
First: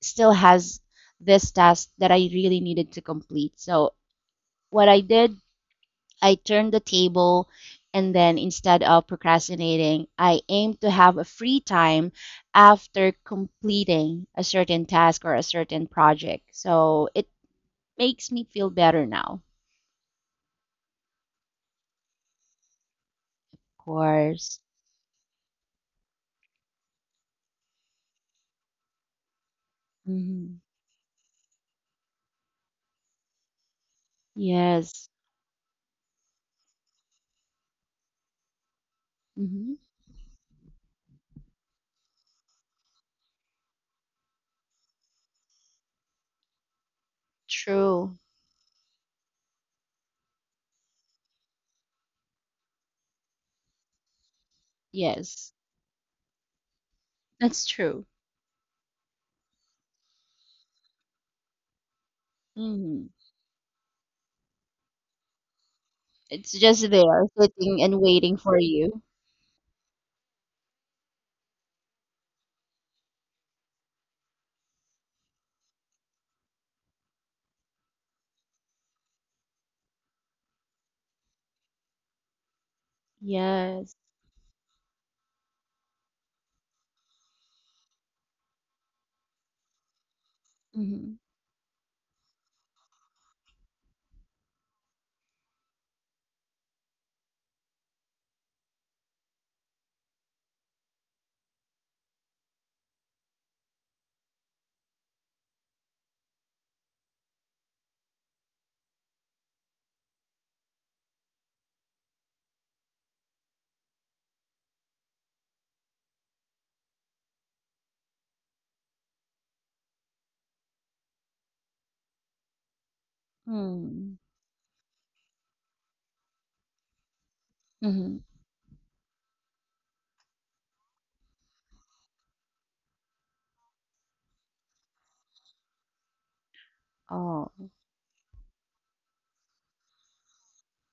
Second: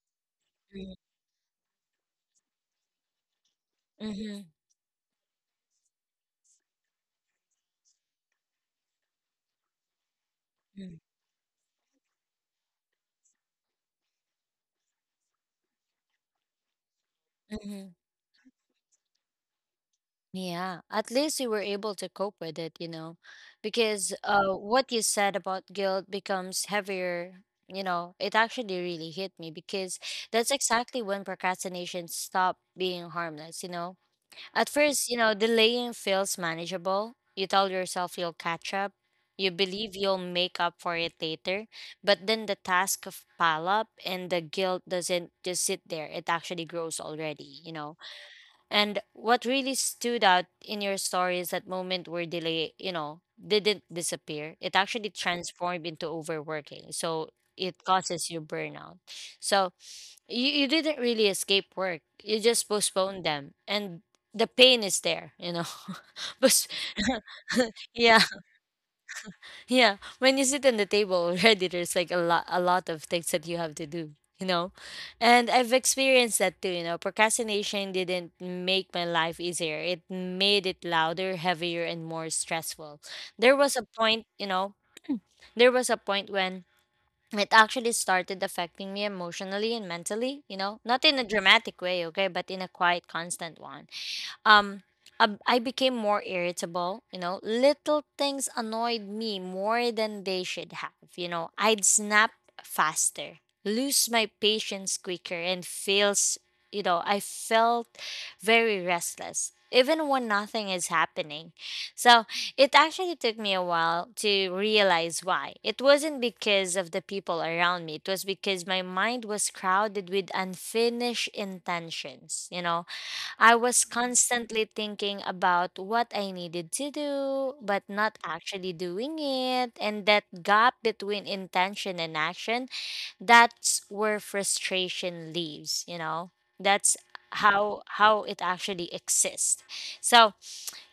[SPEAKER 2] still has this task that I really needed to complete. So
[SPEAKER 1] Mm-hmm.
[SPEAKER 2] what I did, I turned the table, and then instead of procrastinating, I aimed to have a free time after completing a certain task or a certain project. So it
[SPEAKER 1] Mm-hmm.
[SPEAKER 2] makes me feel better now.
[SPEAKER 1] Yeah, at least you were able to cope with it, you know,
[SPEAKER 2] Of
[SPEAKER 1] because uh,
[SPEAKER 2] course.
[SPEAKER 1] what you said about guilt becomes heavier. You know, it actually really hit me because that's
[SPEAKER 2] Hmm.
[SPEAKER 1] exactly when procrastination stopped being harmless. You know, at first,
[SPEAKER 2] Yes.
[SPEAKER 1] you know, delaying feels manageable. You tell yourself you'll catch up, you
[SPEAKER 2] Hmm.
[SPEAKER 1] believe you'll make up for it later, but then the task of pile up and the guilt doesn't just sit there, it actually grows already, you know
[SPEAKER 2] True.
[SPEAKER 1] And what really stood out in your story is that moment where delay, you know, didn't disappear. It actually
[SPEAKER 2] Yes.
[SPEAKER 1] transformed into overworking. So
[SPEAKER 2] That's
[SPEAKER 1] it
[SPEAKER 2] true.
[SPEAKER 1] causes you burnout. So you, you didn't really escape work. You just
[SPEAKER 2] Hmm.
[SPEAKER 1] postponed them. And the pain is there, you know. [laughs]
[SPEAKER 2] It's
[SPEAKER 1] But
[SPEAKER 2] just there sitting and
[SPEAKER 1] yeah.
[SPEAKER 2] waiting for you.
[SPEAKER 1] Yeah, when you sit on the table already, there's like a lot, a lot of things that you have to do, you know. And I've experienced that too, you know. Procrastination didn't make my life easier; it made it louder, heavier, and more stressful. There was a
[SPEAKER 2] Yes.
[SPEAKER 1] point, you know, there was a point when it actually started affecting me emotionally and mentally, you know, not
[SPEAKER 2] Hmm.
[SPEAKER 1] in a dramatic way, okay, but in a quiet, constant one um ab- I became more irritable, you know. Little things annoyed me more than they should have, you know. I'd snap faster, lose my patience quicker and feels, you know, I felt very restless even when nothing is happening. So, it actually took me a while to realize why. It wasn't because of the people around me. It was because my mind was crowded with unfinished intentions, you know I was
[SPEAKER 2] Mm.
[SPEAKER 1] constantly thinking about what I needed to do, but not
[SPEAKER 2] Mhm.
[SPEAKER 1] actually doing it. And that gap between intention and action, that's where frustration leaves you know That's
[SPEAKER 2] Oh.
[SPEAKER 1] how how it actually exists. So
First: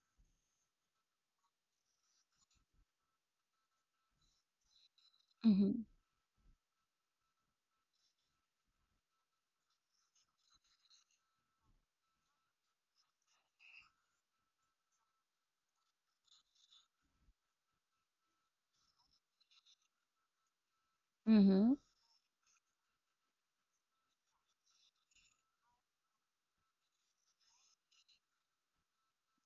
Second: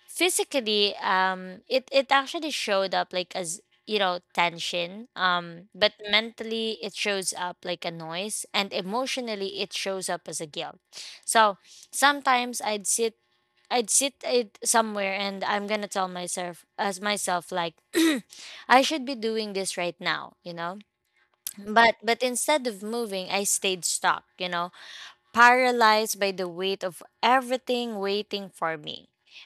[SPEAKER 1] physically, um it it actually showed up like as, you know tension. Um
[SPEAKER 2] Mhm.
[SPEAKER 1] but mentally it shows up like a noise, and emotionally it shows up as a guilt. So sometimes i'd sit i'd sit it somewhere and I'm gonna tell myself as myself like [clears throat] I should be doing this right now you know
[SPEAKER 2] Mhm.
[SPEAKER 1] but but instead of moving, I stayed stuck, you know, paralyzed by the weight of everything waiting for me.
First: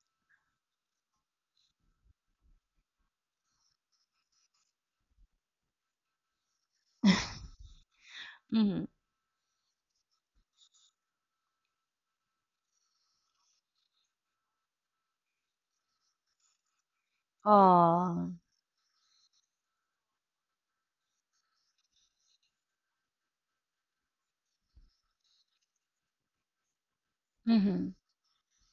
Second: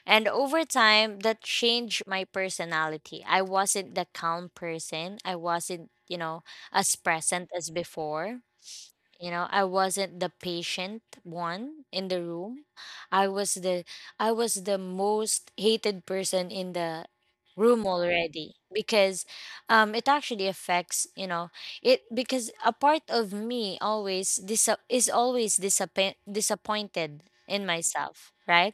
[SPEAKER 1] And over time, that changed my personality. I wasn't the calm person. I wasn't, you know, as present as before.
[SPEAKER 2] Mhm.
[SPEAKER 1] You know, I wasn't the patient one in the room. I was the I was the most hated person in the room
[SPEAKER 2] Oh.
[SPEAKER 1] already because um it actually affects, you know, it because a part of me always dis- is always disappoint disappointed in
[SPEAKER 2] Mhm.
[SPEAKER 1] myself, right?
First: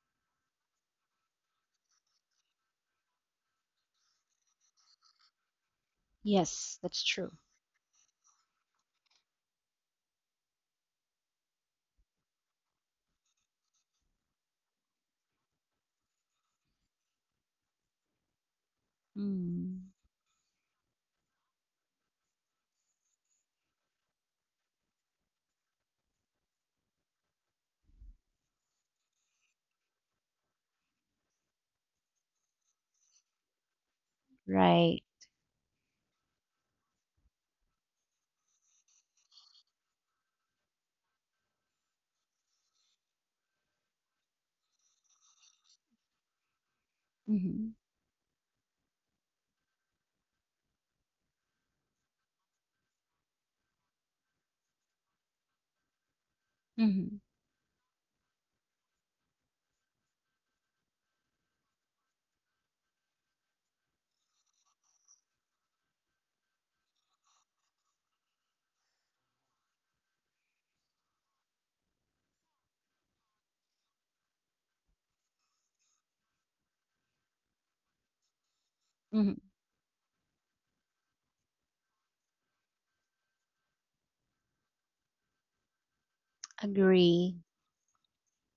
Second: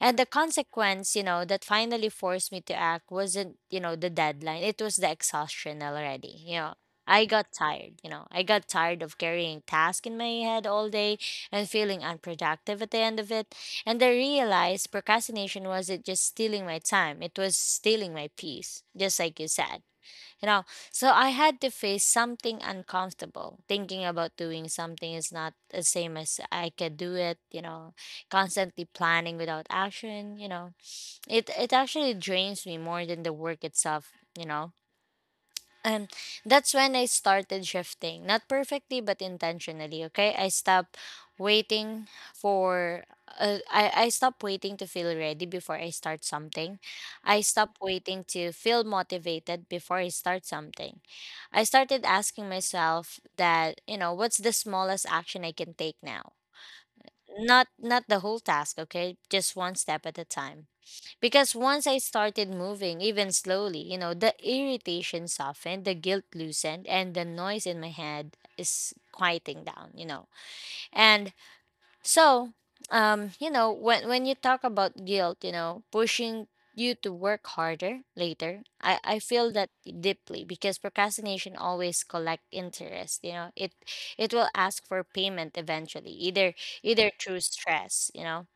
[SPEAKER 1] And the consequence, you know, that finally forced me to act wasn't, you know, the deadline. It was the exhaustion already. You know,
[SPEAKER 2] Yes, that's
[SPEAKER 1] I
[SPEAKER 2] true.
[SPEAKER 1] got tired, you know. I got tired of carrying tasks in my head all day and feeling unproductive at the end of it. And I realized procrastination wasn't just stealing my time, it was stealing my peace, just like you said.
[SPEAKER 2] Mm.
[SPEAKER 1] You know, so I had to face something uncomfortable. Thinking about doing something is not the same as I could do it, you know, constantly planning without action, you know. It it actually drains me more than the work itself, you know
[SPEAKER 2] Right.
[SPEAKER 1] um that's when I started shifting. Not perfectly but intentionally, okay? I stopped waiting for uh, I I stopped waiting to feel ready before I start something. I
[SPEAKER 2] Mhm.
[SPEAKER 1] stopped waiting to feel motivated before I start something. I started asking myself that, you know, what's the smallest action I can take now?
[SPEAKER 2] Mhm.
[SPEAKER 1] Not not the whole task, okay? Just one step at a time. Because once I started moving, even slowly, you know, the irritation softened, the guilt loosened, and the noise in my head is quieting down, you know. And so, um, you know, when when you talk about guilt, you know, pushing you to work harder later, I, I
[SPEAKER 2] Mhm.
[SPEAKER 1] feel that deeply because procrastination always collect interest, you know. It it will ask for payment eventually, either either
[SPEAKER 2] Agree.
[SPEAKER 1] through stress, you know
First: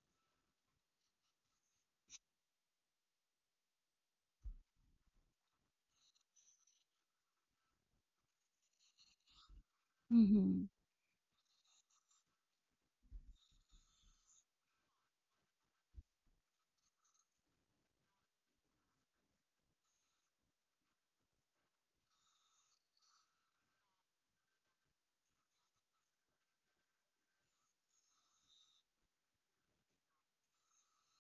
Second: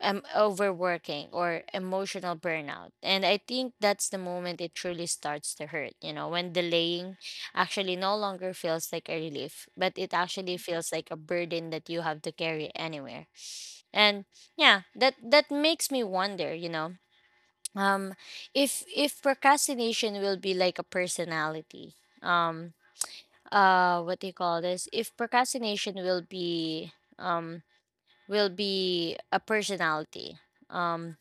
[SPEAKER 1] um, overworking or emotional burnout. And I think that's the moment it truly starts to hurt, you know, when delaying actually no longer feels like a relief, but it actually
[SPEAKER 2] Mhm.
[SPEAKER 1] feels like a burden that you have to carry anywhere. And yeah, that that makes me wonder, you know, um if if procrastination will be like a personality. Um uh what do you call this? If procrastination will be um will be a personality. Um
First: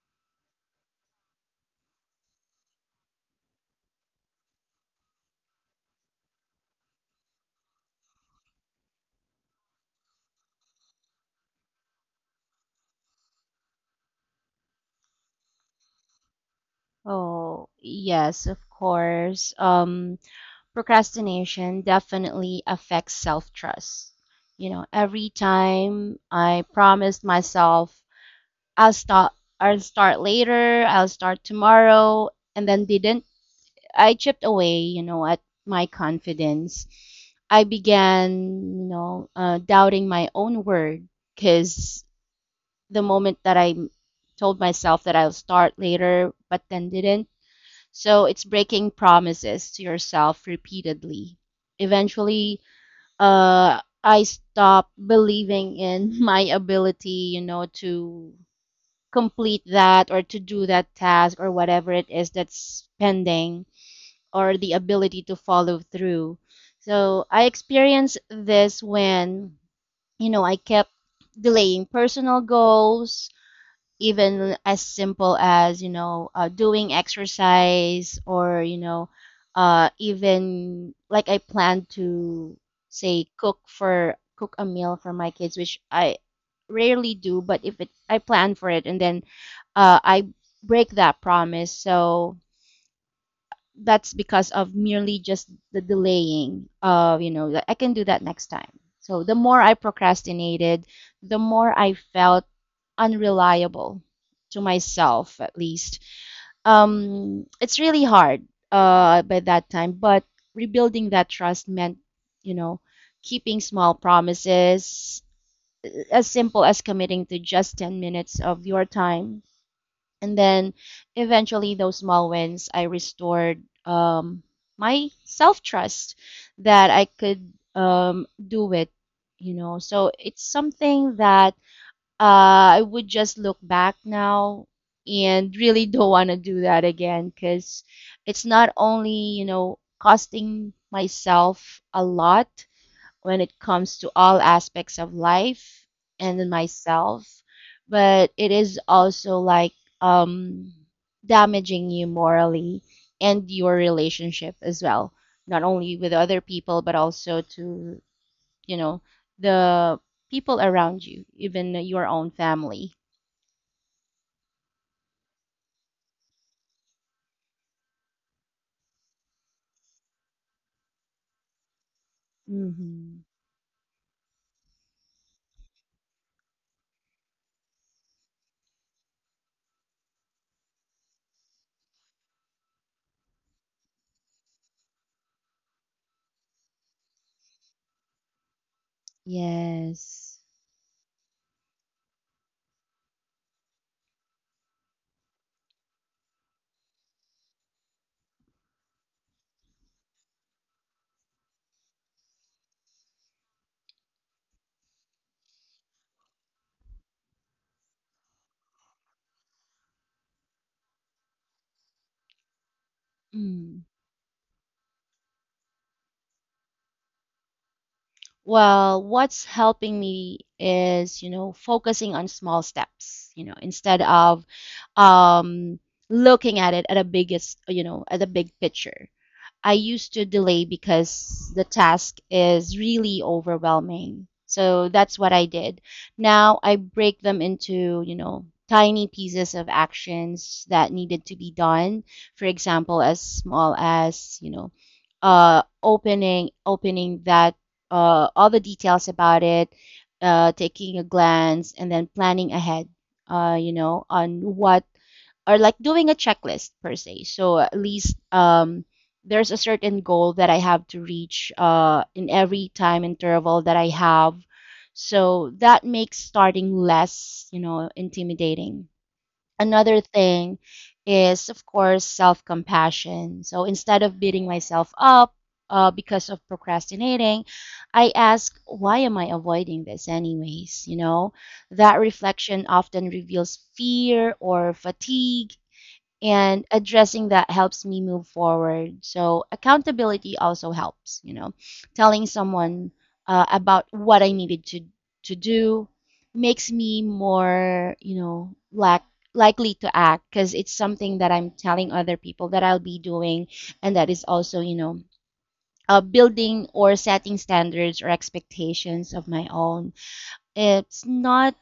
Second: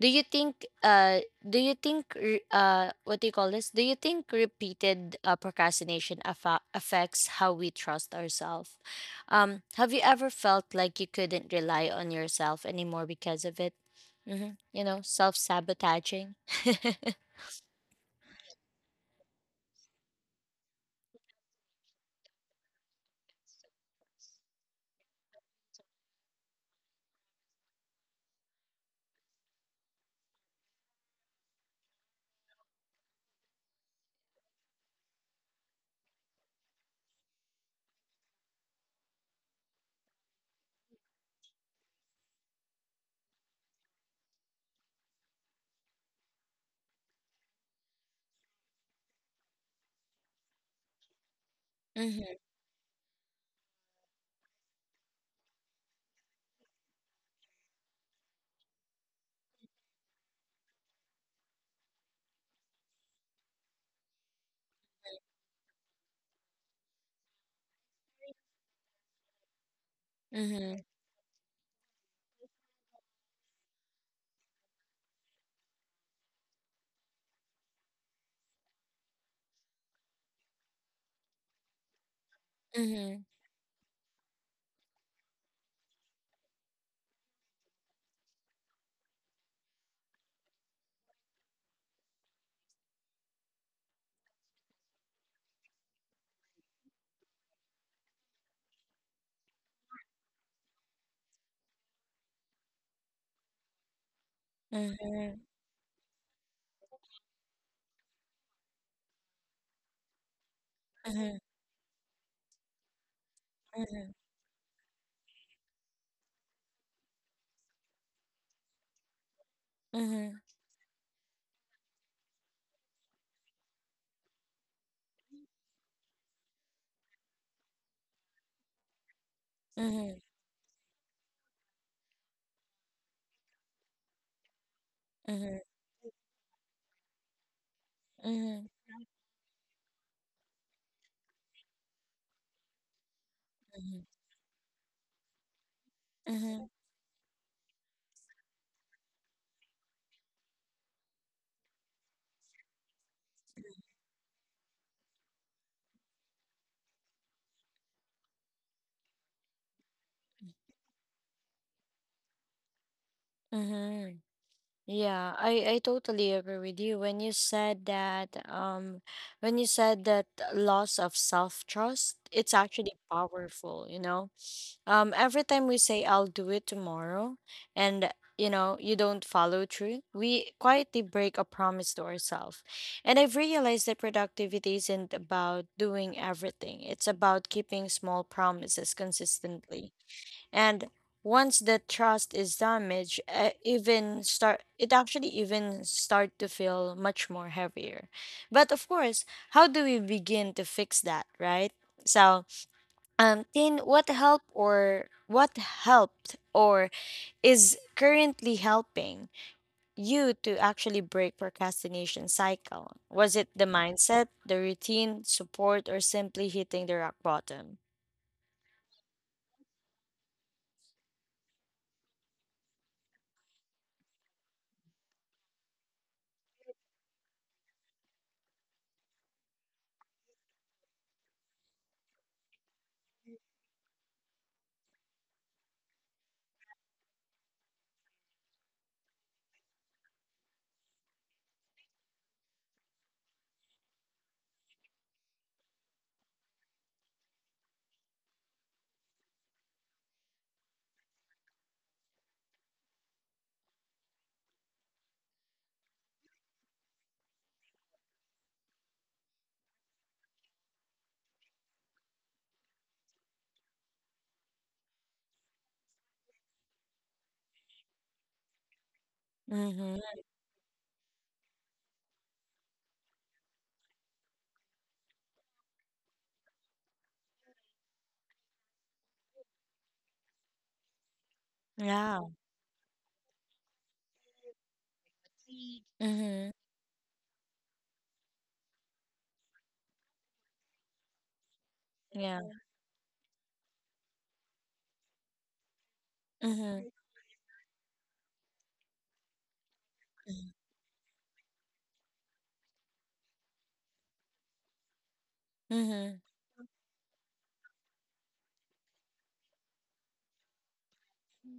[SPEAKER 1] do you think uh do you think re- uh What do you call this? Do you think repeated uh, procrastination affa affects how we trust ourselves? Um have you ever felt like you couldn't rely on yourself anymore because of it? Mhm. You know, self-sabotaging. [laughs]
[SPEAKER 2] Oh, yes, of course. Um, procrastination definitely affects self-trust. You know, every time I promised myself I'll start I'll start later, I'll start tomorrow, and then didn't, I chipped away, you know, at my confidence. I began, you know, uh, doubting my own word, because the moment that I m- told myself that I'll start later, but then didn't. So it's breaking promises to yourself repeatedly.
[SPEAKER 1] Mhm.
[SPEAKER 2] Eventually, uh, I stopped believing in [laughs] my ability, you know, to complete that or to do that task or whatever it is that's pending, or the ability to follow through. So I experienced this when, you know, I
[SPEAKER 1] Mhm.
[SPEAKER 2] kept delaying personal goals, even as simple as, you know, uh, doing exercise, or, you know, uh, even like I planned to
[SPEAKER 1] Mhm.
[SPEAKER 2] say cook for cook a meal for my kids, which I rarely do, but if it I plan for it and then uh, I break that promise. So that's because of merely just the delaying of, you know like, I can do that next time. So the more I procrastinated, the more I felt unreliable, to myself
[SPEAKER 1] Mhm.
[SPEAKER 2] at least. Um it's really hard uh by that time, but rebuilding that
[SPEAKER 1] Mhm.
[SPEAKER 2] trust meant, you know keeping small
[SPEAKER 1] Mhm.
[SPEAKER 2] promises, uh, as simple as committing to just ten minutes of your time. And
[SPEAKER 1] Mhm.
[SPEAKER 2] then eventually those small wins, I restored, um, my self-trust, that I could, um, do it, you know so
[SPEAKER 1] Mhm.
[SPEAKER 2] it's something that uh, I would just look back now and really [laughs] don't want to do that again, because it's
[SPEAKER 1] Mhm.
[SPEAKER 2] not only, you know costing myself a lot when it comes
[SPEAKER 1] Mhm.
[SPEAKER 2] to all aspects of life and in
[SPEAKER 1] Mhm.
[SPEAKER 2] myself, but it is also like, um, damaging you morally and your relationship as well, not only with other people, but also to, you know, the people around you, even your own family.
[SPEAKER 1] Mhm. Yeah, I I totally agree with you when you said that um when you said that loss of self-trust, it's actually
[SPEAKER 2] Hmm.
[SPEAKER 1] powerful, you know. Um every time we say I'll do it tomorrow and you know, you don't follow through, we quietly break a promise to ourselves. And I've realized that productivity isn't about doing everything. It's about keeping small promises consistently.
[SPEAKER 2] Yes.
[SPEAKER 1] And once the trust is damaged, uh, even start it actually even start to feel much more heavier. But of course, how do we begin to fix that, right? So, um, Tin, what help or what helped or is currently helping you to actually break procrastination cycle? Was it the mindset, the routine, support, or simply hitting the rock bottom?
[SPEAKER 2] Well, what's helping me is, you know, focusing on small steps, you know, instead of, um, looking at it at a biggest, you know, at a big picture. I used to delay because the task is really overwhelming. So that's what I did. Now I break them into, you know, tiny pieces of actions that needed to be done. For example, as small as, you know, uh, opening opening that, uh, all the details about it, uh, taking a glance, and then planning ahead. Uh, you know, on what, or like doing a checklist per se. So at least, um, there's a certain goal that I have to reach uh, in every time interval that I have. So that makes starting less, you know, intimidating. Another
[SPEAKER 1] Mm-hmm.
[SPEAKER 2] thing is, of course, self compassion. So instead of beating myself up uh, because of procrastinating, I ask, why am I avoiding this, anyways? You know, that
[SPEAKER 1] Yeah.
[SPEAKER 2] reflection often reveals fear or fatigue,
[SPEAKER 1] Mm-hmm.
[SPEAKER 2] and addressing that helps me move forward. So accountability also helps, you know, telling
[SPEAKER 1] Yeah.
[SPEAKER 2] someone uh, about what I needed to to do makes
[SPEAKER 1] Mm-hmm.
[SPEAKER 2] me more, you know, lack likely to act, because
[SPEAKER 1] Mhm.
[SPEAKER 2] it's something that I'm telling other people that I'll be doing, and that is also, you know. Uh,
[SPEAKER 1] Mhm.
[SPEAKER 2] building or setting standards or expectations of my own. It's not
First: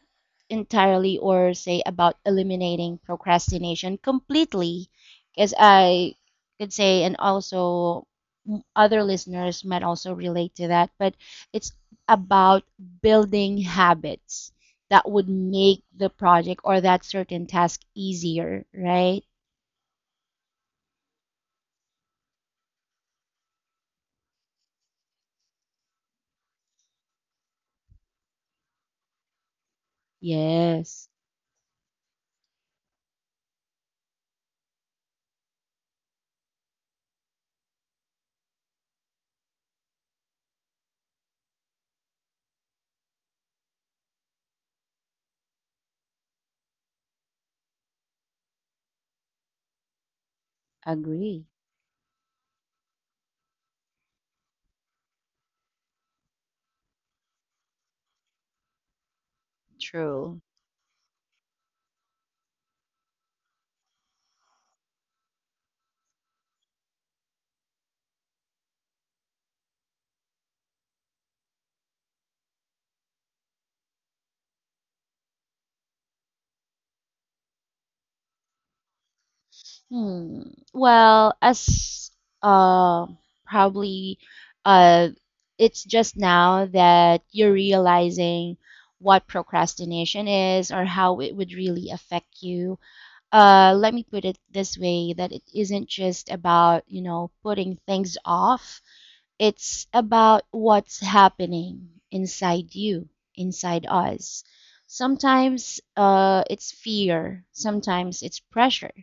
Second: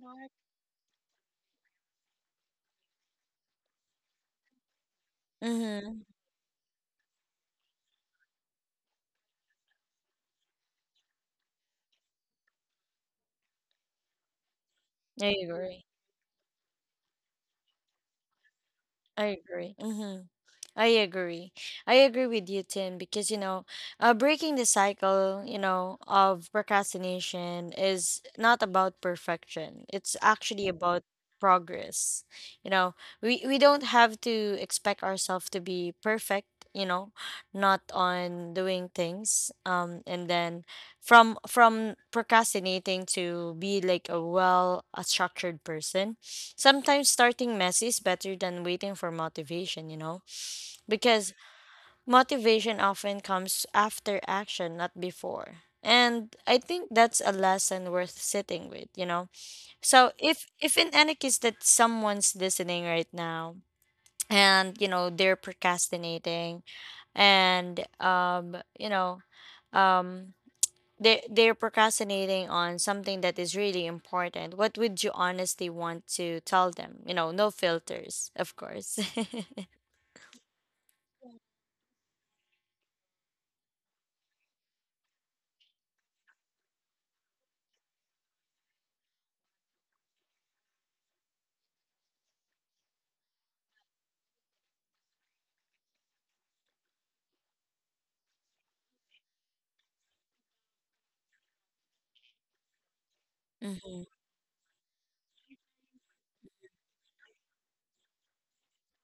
[SPEAKER 2] entirely or say about eliminating procrastination completely, because
[SPEAKER 1] Mhm.
[SPEAKER 2] I could say, and also m- other listeners might also relate to that, but it's about building habits that would
[SPEAKER 1] I
[SPEAKER 2] make
[SPEAKER 1] agree.
[SPEAKER 2] the project or that certain task easier, right?
[SPEAKER 1] I agree. Mhm. I agree. I agree with you, Tim, because you know, uh, breaking the cycle, you know, of procrastination is not about perfection. It's actually about
[SPEAKER 2] Yes,
[SPEAKER 1] progress. You know, we we don't have to expect ourselves to be perfect. You know, Not on doing things. Um, and then from from procrastinating to be like a well a structured person. Sometimes starting messy is better than waiting for motivation. You know because
[SPEAKER 2] agree.
[SPEAKER 1] motivation often comes after action, not before. And I think that's a lesson worth sitting with, you know. So
[SPEAKER 2] True.
[SPEAKER 1] if if in any case that someone's listening right now and you know they're procrastinating and um you know um they they're procrastinating on something that is really important, what would you honestly want to tell them? You know, no filters, of course. [laughs]
[SPEAKER 2] Hmm. Well, as uh, probably uh, it's just now that you're realizing what procrastination is or how it would really affect you. Uh, let me put it this way, that it isn't just about, you know, putting things off. It's about what's happening inside you, inside
[SPEAKER 1] Mm-hmm,
[SPEAKER 2] us. Sometimes uh, it's fear, sometimes it's pressure,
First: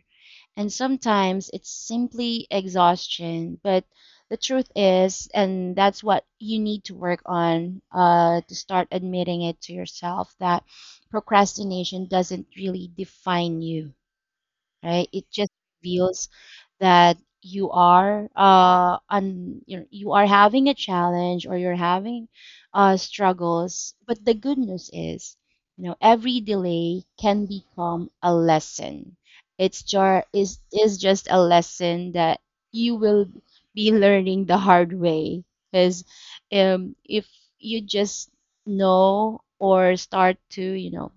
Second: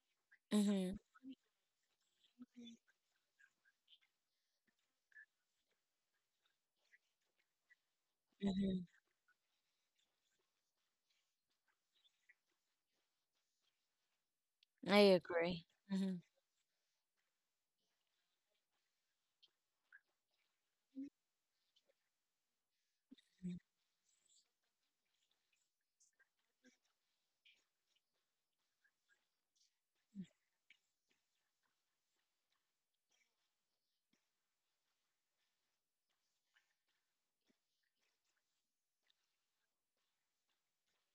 [SPEAKER 2] and
[SPEAKER 1] mm-hmm,
[SPEAKER 2] sometimes it's simply exhaustion. But the truth is, and that's what you need to work on, uh, to start admitting it to yourself, that procrastination doesn't really define you,
[SPEAKER 1] I
[SPEAKER 2] right? It just
[SPEAKER 1] agree. Mm-hmm.
[SPEAKER 2] reveals that you are uh un, you know, you are having a challenge or you're having uh struggles. But the good news is, you know, every delay can become a lesson. It's jar is is just a lesson that you will be learning the hard way. Because, um, if you just know or start to, you know,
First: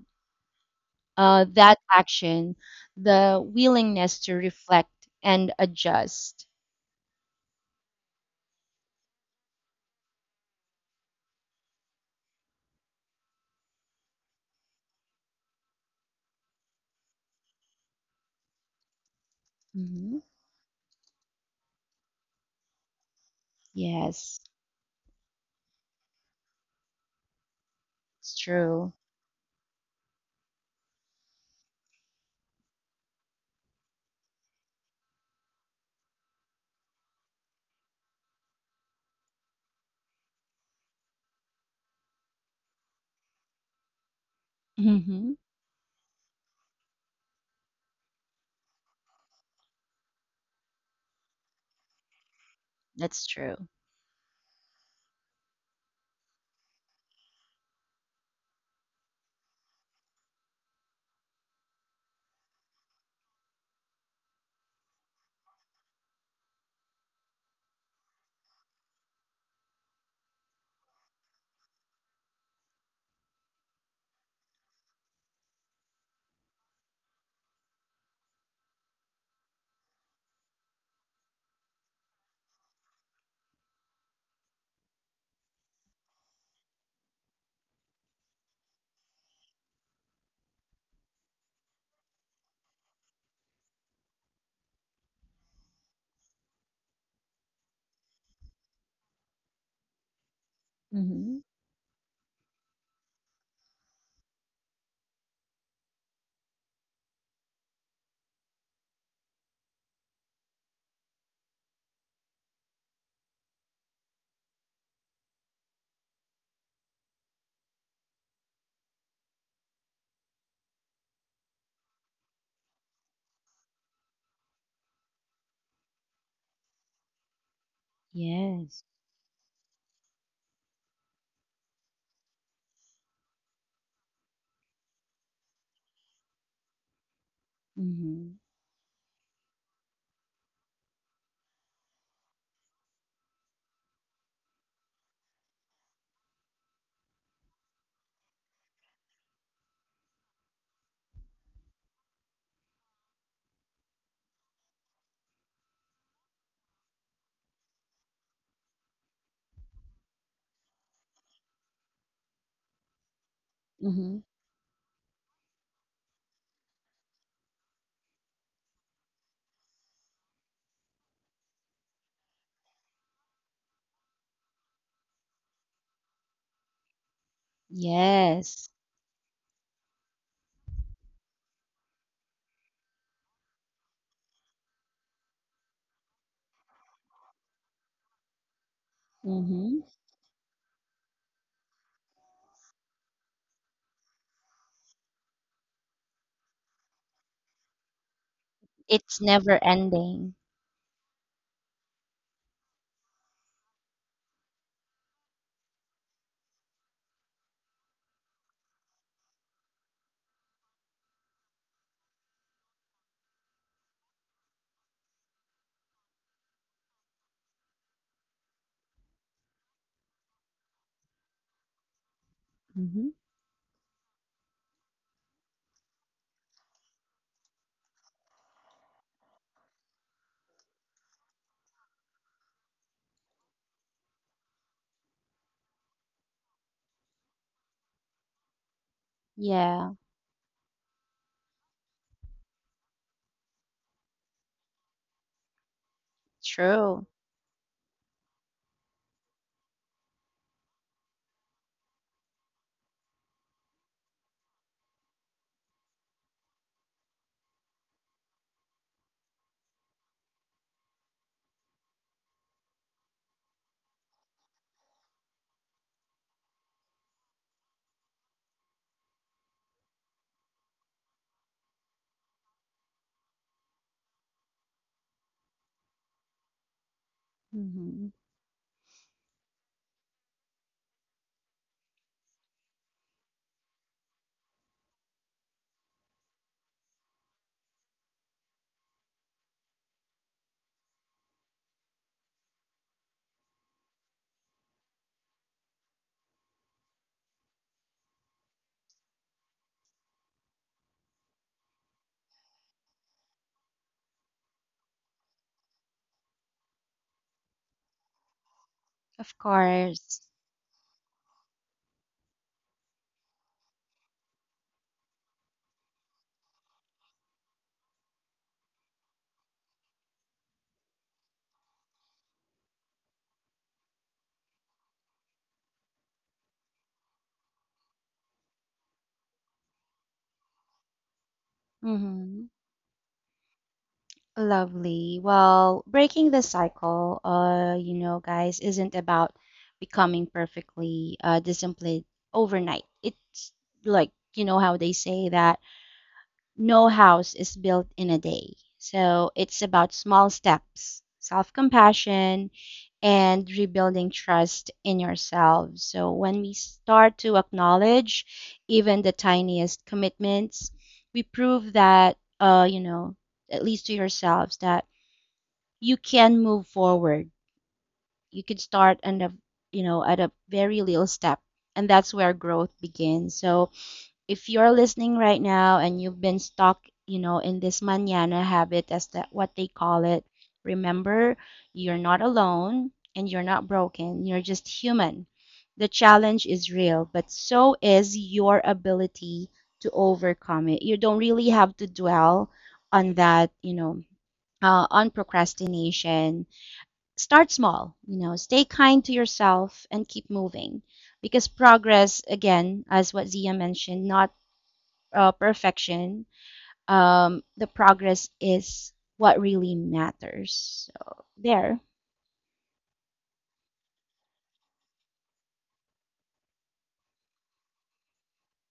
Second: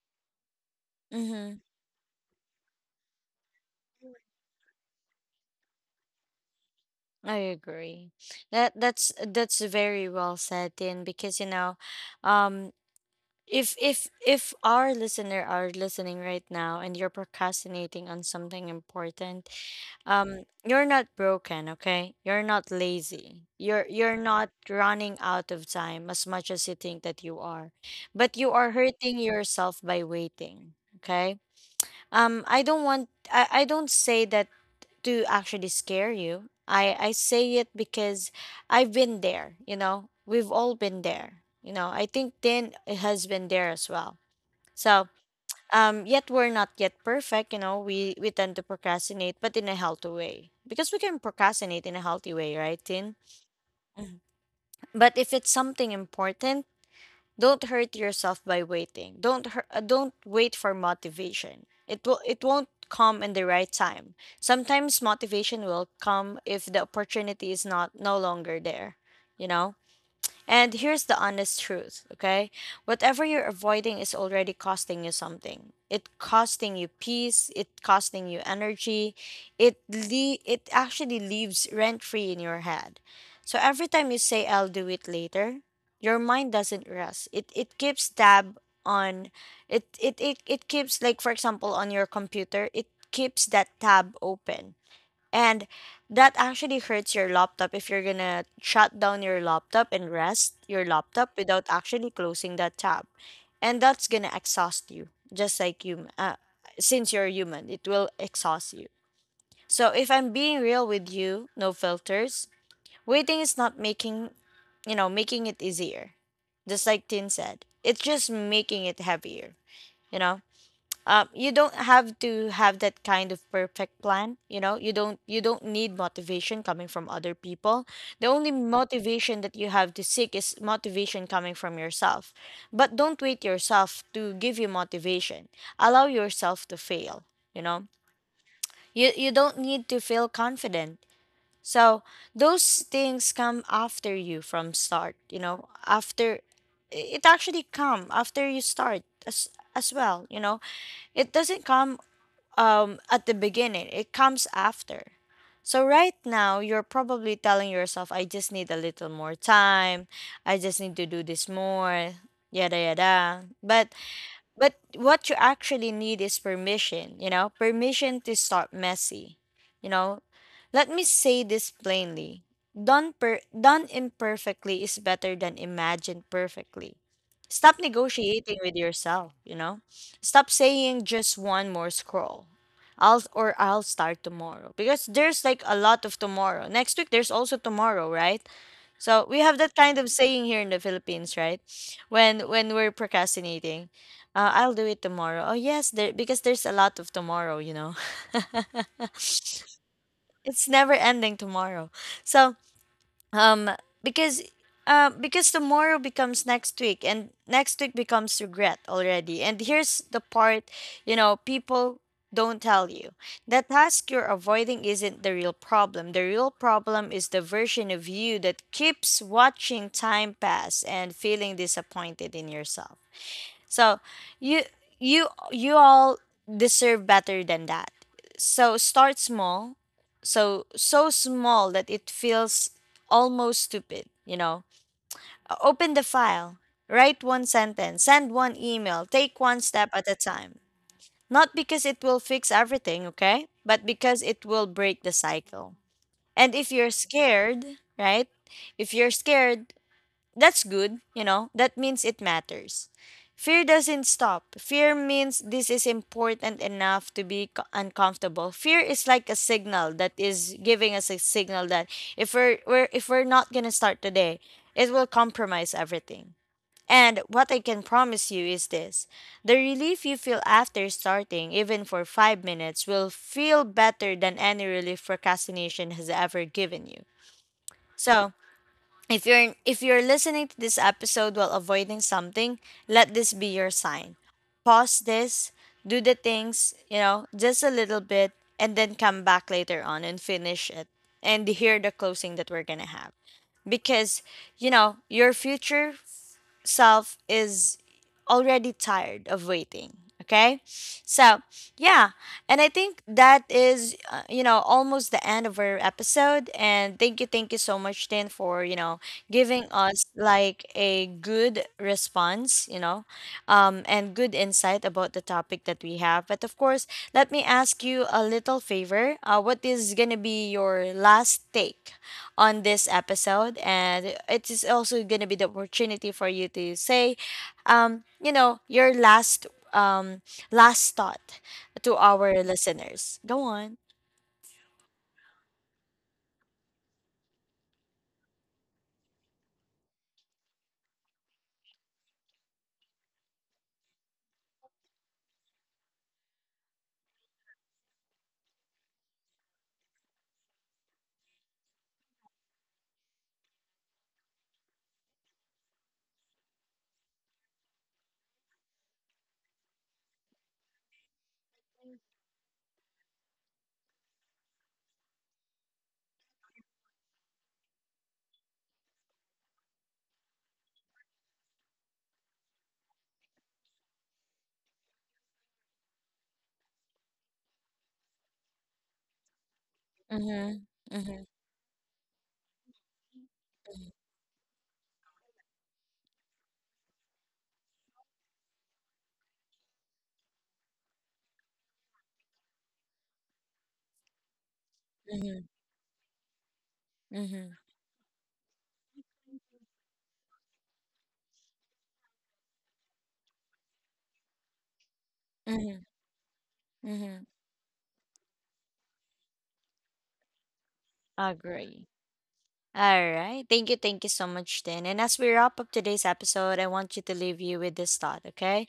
[SPEAKER 2] uh,
[SPEAKER 1] Mm-hmm.
[SPEAKER 2] that action, the willingness to reflect and adjust.
[SPEAKER 1] I agree. That that's that's very well said, Tin, because you know, um, if if if our listener are listening right now and you're procrastinating on something important,
[SPEAKER 2] Hmm.
[SPEAKER 1] um, you're not broken, okay? You're not lazy. You're you're
[SPEAKER 2] Yes,
[SPEAKER 1] not running out of time as much as you think that you are,
[SPEAKER 2] it's
[SPEAKER 1] but you are
[SPEAKER 2] true.
[SPEAKER 1] hurting yourself by waiting. Okay. Um, I don't want. I, I don't say that to actually scare you. I, I say it because I've been there, you know, we've all been there. You know, I think Dan has been there as well. So,
[SPEAKER 2] Hmm.
[SPEAKER 1] um, yet we're not yet perfect, you know, we, we tend to procrastinate, but in a healthy way. Because we can procrastinate in a healthy way, right, Tin?
[SPEAKER 2] That's true.
[SPEAKER 1] But if it's something important, don't hurt yourself by waiting. Don't hur- uh, don't wait for motivation. It will it won't come in the right time. Sometimes motivation will come if the opportunity is not no longer there, you know? And here's the honest truth, okay? Whatever you're avoiding is already costing you something. It costing you peace, it costing you energy. It le- it actually leaves rent free in your head. So every time you say I'll do it later, your mind doesn't rest. It it keeps tab on it it it, it keeps, like, for example, on your computer, it keeps that tab open and that actually hurts your laptop if you're gonna shut down your laptop and rest your laptop
[SPEAKER 2] Hmm.
[SPEAKER 1] without actually closing that tab. And that's gonna exhaust you, just like you, uh, since you're human, it will exhaust you. So if I'm being real with you, no filters, waiting is not making, you know, making it easier. Just like Tin said, it's just making it heavier, you know? Um, you don't have to have that kind of perfect plan, you know. You don't you don't need motivation coming from other people. The only
[SPEAKER 2] Yes.
[SPEAKER 1] motivation that you have to seek is motivation coming from yourself, but don't wait yourself to give you motivation. Allow yourself to fail, you know.
[SPEAKER 2] Hmm.
[SPEAKER 1] You you don't need to feel confident. So those things come after you from start, you know, after it actually come after you start as as well, you know. It doesn't come um, at the beginning, it comes after. So, right now, you're probably telling yourself, I just need a little more time. I just need to do this more, yada, yada. But
[SPEAKER 2] Hmm.
[SPEAKER 1] but what you actually need is permission, you know, permission to start messy. You know, let me say this plainly. Done per done imperfectly is better than imagined perfectly. Stop negotiating
[SPEAKER 2] Yes.
[SPEAKER 1] with yourself, you know? Stop saying just one more scroll. I'll or I'll start tomorrow because there's like a lot of tomorrow. Next week there's also tomorrow, right? So we have that
[SPEAKER 2] Hmm.
[SPEAKER 1] kind of [laughs] saying here in the Philippines, right? When when we're procrastinating, uh, I'll do it tomorrow. Oh yes, there because there's a lot of tomorrow, you know. [laughs]
[SPEAKER 2] It's never ending.
[SPEAKER 1] It's never ending tomorrow. So um because uh because tomorrow becomes next week, and next week becomes regret already. And here's the part, you know, people don't tell you: the task you're avoiding isn't the real problem. The real problem is the version of you that keeps watching time pass and feeling disappointed in yourself.
[SPEAKER 2] Hmm.
[SPEAKER 1] So you you you all deserve better than that. So start small. So so small that it feels almost stupid, you know. O- Open the file, write one sentence, send one email, take one step
[SPEAKER 2] Yeah,
[SPEAKER 1] at a time. Not because it will fix everything, okay? But because it will break the cycle. And if you're
[SPEAKER 2] true.
[SPEAKER 1] scared, right? If you're scared, that's good, you know, that means it matters. Fear doesn't stop. Fear means this is important enough to be co- uncomfortable. Fear is like a signal that is giving us a signal that if we're, we're if we're not going to start today, it will compromise everything. And what I can promise you is this. The relief you feel after starting, even for five minutes, will feel better than any relief procrastination has ever given you.
[SPEAKER 2] Hmm.
[SPEAKER 1] So, if you're if you're listening to this episode while avoiding something, let this be your sign. Pause this, do the things, you know, just a little bit, and then come back later on and finish it. And hear the closing that we're going to have because, you know, your future self is already tired of waiting, okay? So yeah, and I think that is uh, you know, almost the end of our episode. And thank you thank you so much, Tin, for, you know,
[SPEAKER 2] Of
[SPEAKER 1] giving us
[SPEAKER 2] course.
[SPEAKER 1] like a good response, you know. Um, and good insight about the topic that we have. But of course, let me ask you a little favor. Uh, what is gonna be your last take on this episode? And it is also going to be the opportunity for you to say, um, you know, your last um last thought to
[SPEAKER 2] Hmm.
[SPEAKER 1] our listeners. Go on.
[SPEAKER 2] Lovely. Well, breaking the cycle, uh, you know, guys, isn't about becoming perfectly uh, disciplined overnight. It's like, you know, how they say that no house is built in a day. So it's about small steps, self-compassion, and rebuilding trust in yourselves. So when we start to acknowledge even the tiniest commitments, we prove that, uh, you know, at least to yourselves, that you can move forward. You can start and a you know at a very little step, and that's where growth begins. So if you're listening right now and you've been stuck, you know, in this mañana habit, as that what they call it,
[SPEAKER 1] Mm-hmm. Mm-hmm.
[SPEAKER 2] remember, you're not alone, and you're not broken. You're just human. The challenge is real, but so is your ability to overcome it. You don't really have to dwell on that, you know, uh, on
[SPEAKER 1] Mm-hmm.
[SPEAKER 2] procrastination.
[SPEAKER 1] Mm-hmm.
[SPEAKER 2] Start small, you know, stay kind to yourself and keep moving, because progress, again, as what Zia mentioned, not uh,
[SPEAKER 1] Mm-hmm.
[SPEAKER 2] perfection.
[SPEAKER 1] Hmm.
[SPEAKER 2] Um, the progress is what really matters. So, there.
[SPEAKER 1] Agree. All right. Thank you. Thank you so much, Tin. And as we wrap up today's episode, I want you to leave you with this thought, okay?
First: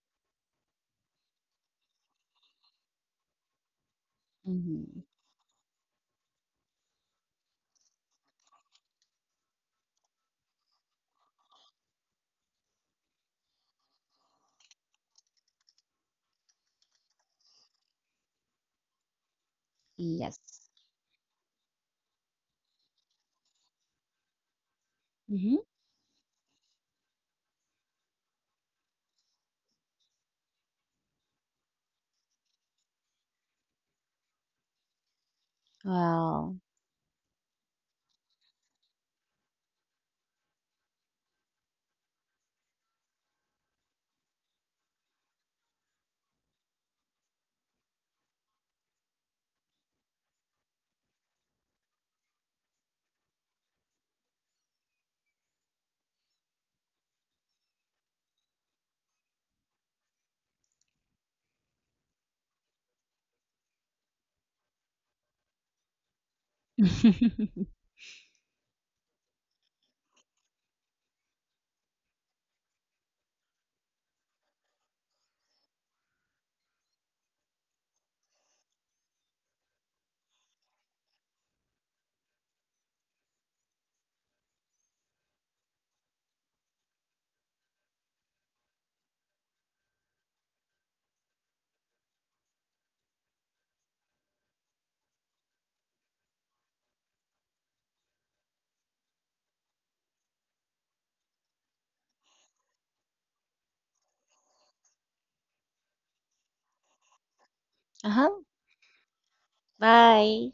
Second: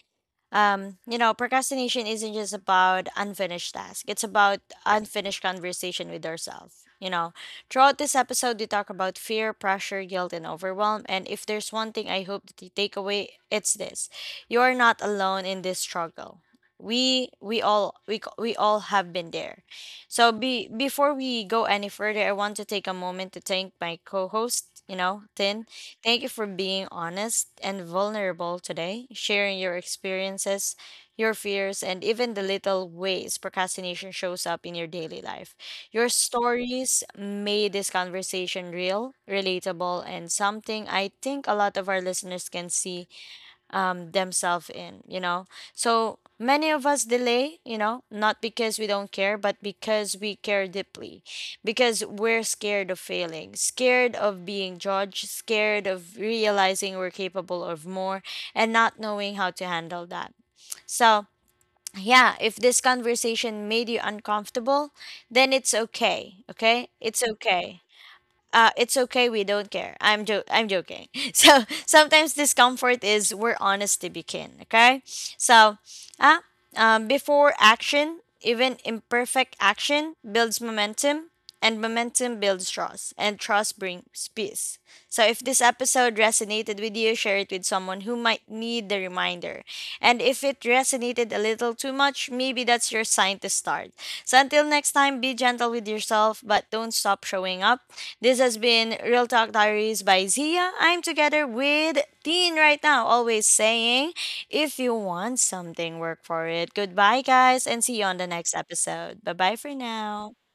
[SPEAKER 1] Um, you know, procrastination isn't just about unfinished tasks. It's about
[SPEAKER 2] Hmm.
[SPEAKER 1] unfinished conversation with ourselves. You know, throughout this episode, we talk about fear, pressure, guilt, and overwhelm. And if there's one thing I hope that you take away, it's this: you are not alone in this struggle. We we all we c- we all have been there. So be
[SPEAKER 2] Yes.
[SPEAKER 1] before we go any further, I want to take a moment to thank my co-host, you know,
[SPEAKER 2] Mm-hmm.
[SPEAKER 1] Tin. Thank you for being honest and vulnerable today, sharing your experiences, your fears, and even the little ways procrastination shows up in your daily life. Your
[SPEAKER 2] Well,
[SPEAKER 1] stories made this conversation real, relatable, and something I think a lot of our listeners can see um, themselves in, you know? So many of us delay, you know, not because we don't care, but because we care deeply, because we're scared of failing, scared of being judged, scared of realizing we're capable of more and not knowing how to handle that. So, yeah, if this conversation made you uncomfortable, then it's okay. Okay? It's okay,
[SPEAKER 2] [laughs]
[SPEAKER 1] uh, it's okay. We don't care. I'm jo- I'm joking. [laughs] So sometimes discomfort is where honesty begin. Okay, so ah, um, before action, even imperfect action builds momentum, and momentum builds trust, and trust brings peace. So if this episode resonated with you, share it with someone who might need the reminder. And if it resonated a little too much, maybe that's your sign to start. So until next time, be gentle with yourself, but don't stop showing up. This has been Real Talk Diaries by Zia. I'm together with Teen right now, always saying, if you want something, work for it. Goodbye, guys, and see you on the
[SPEAKER 2] uh-huh.
[SPEAKER 1] next episode. Bye bye for now.
[SPEAKER 2] Bye.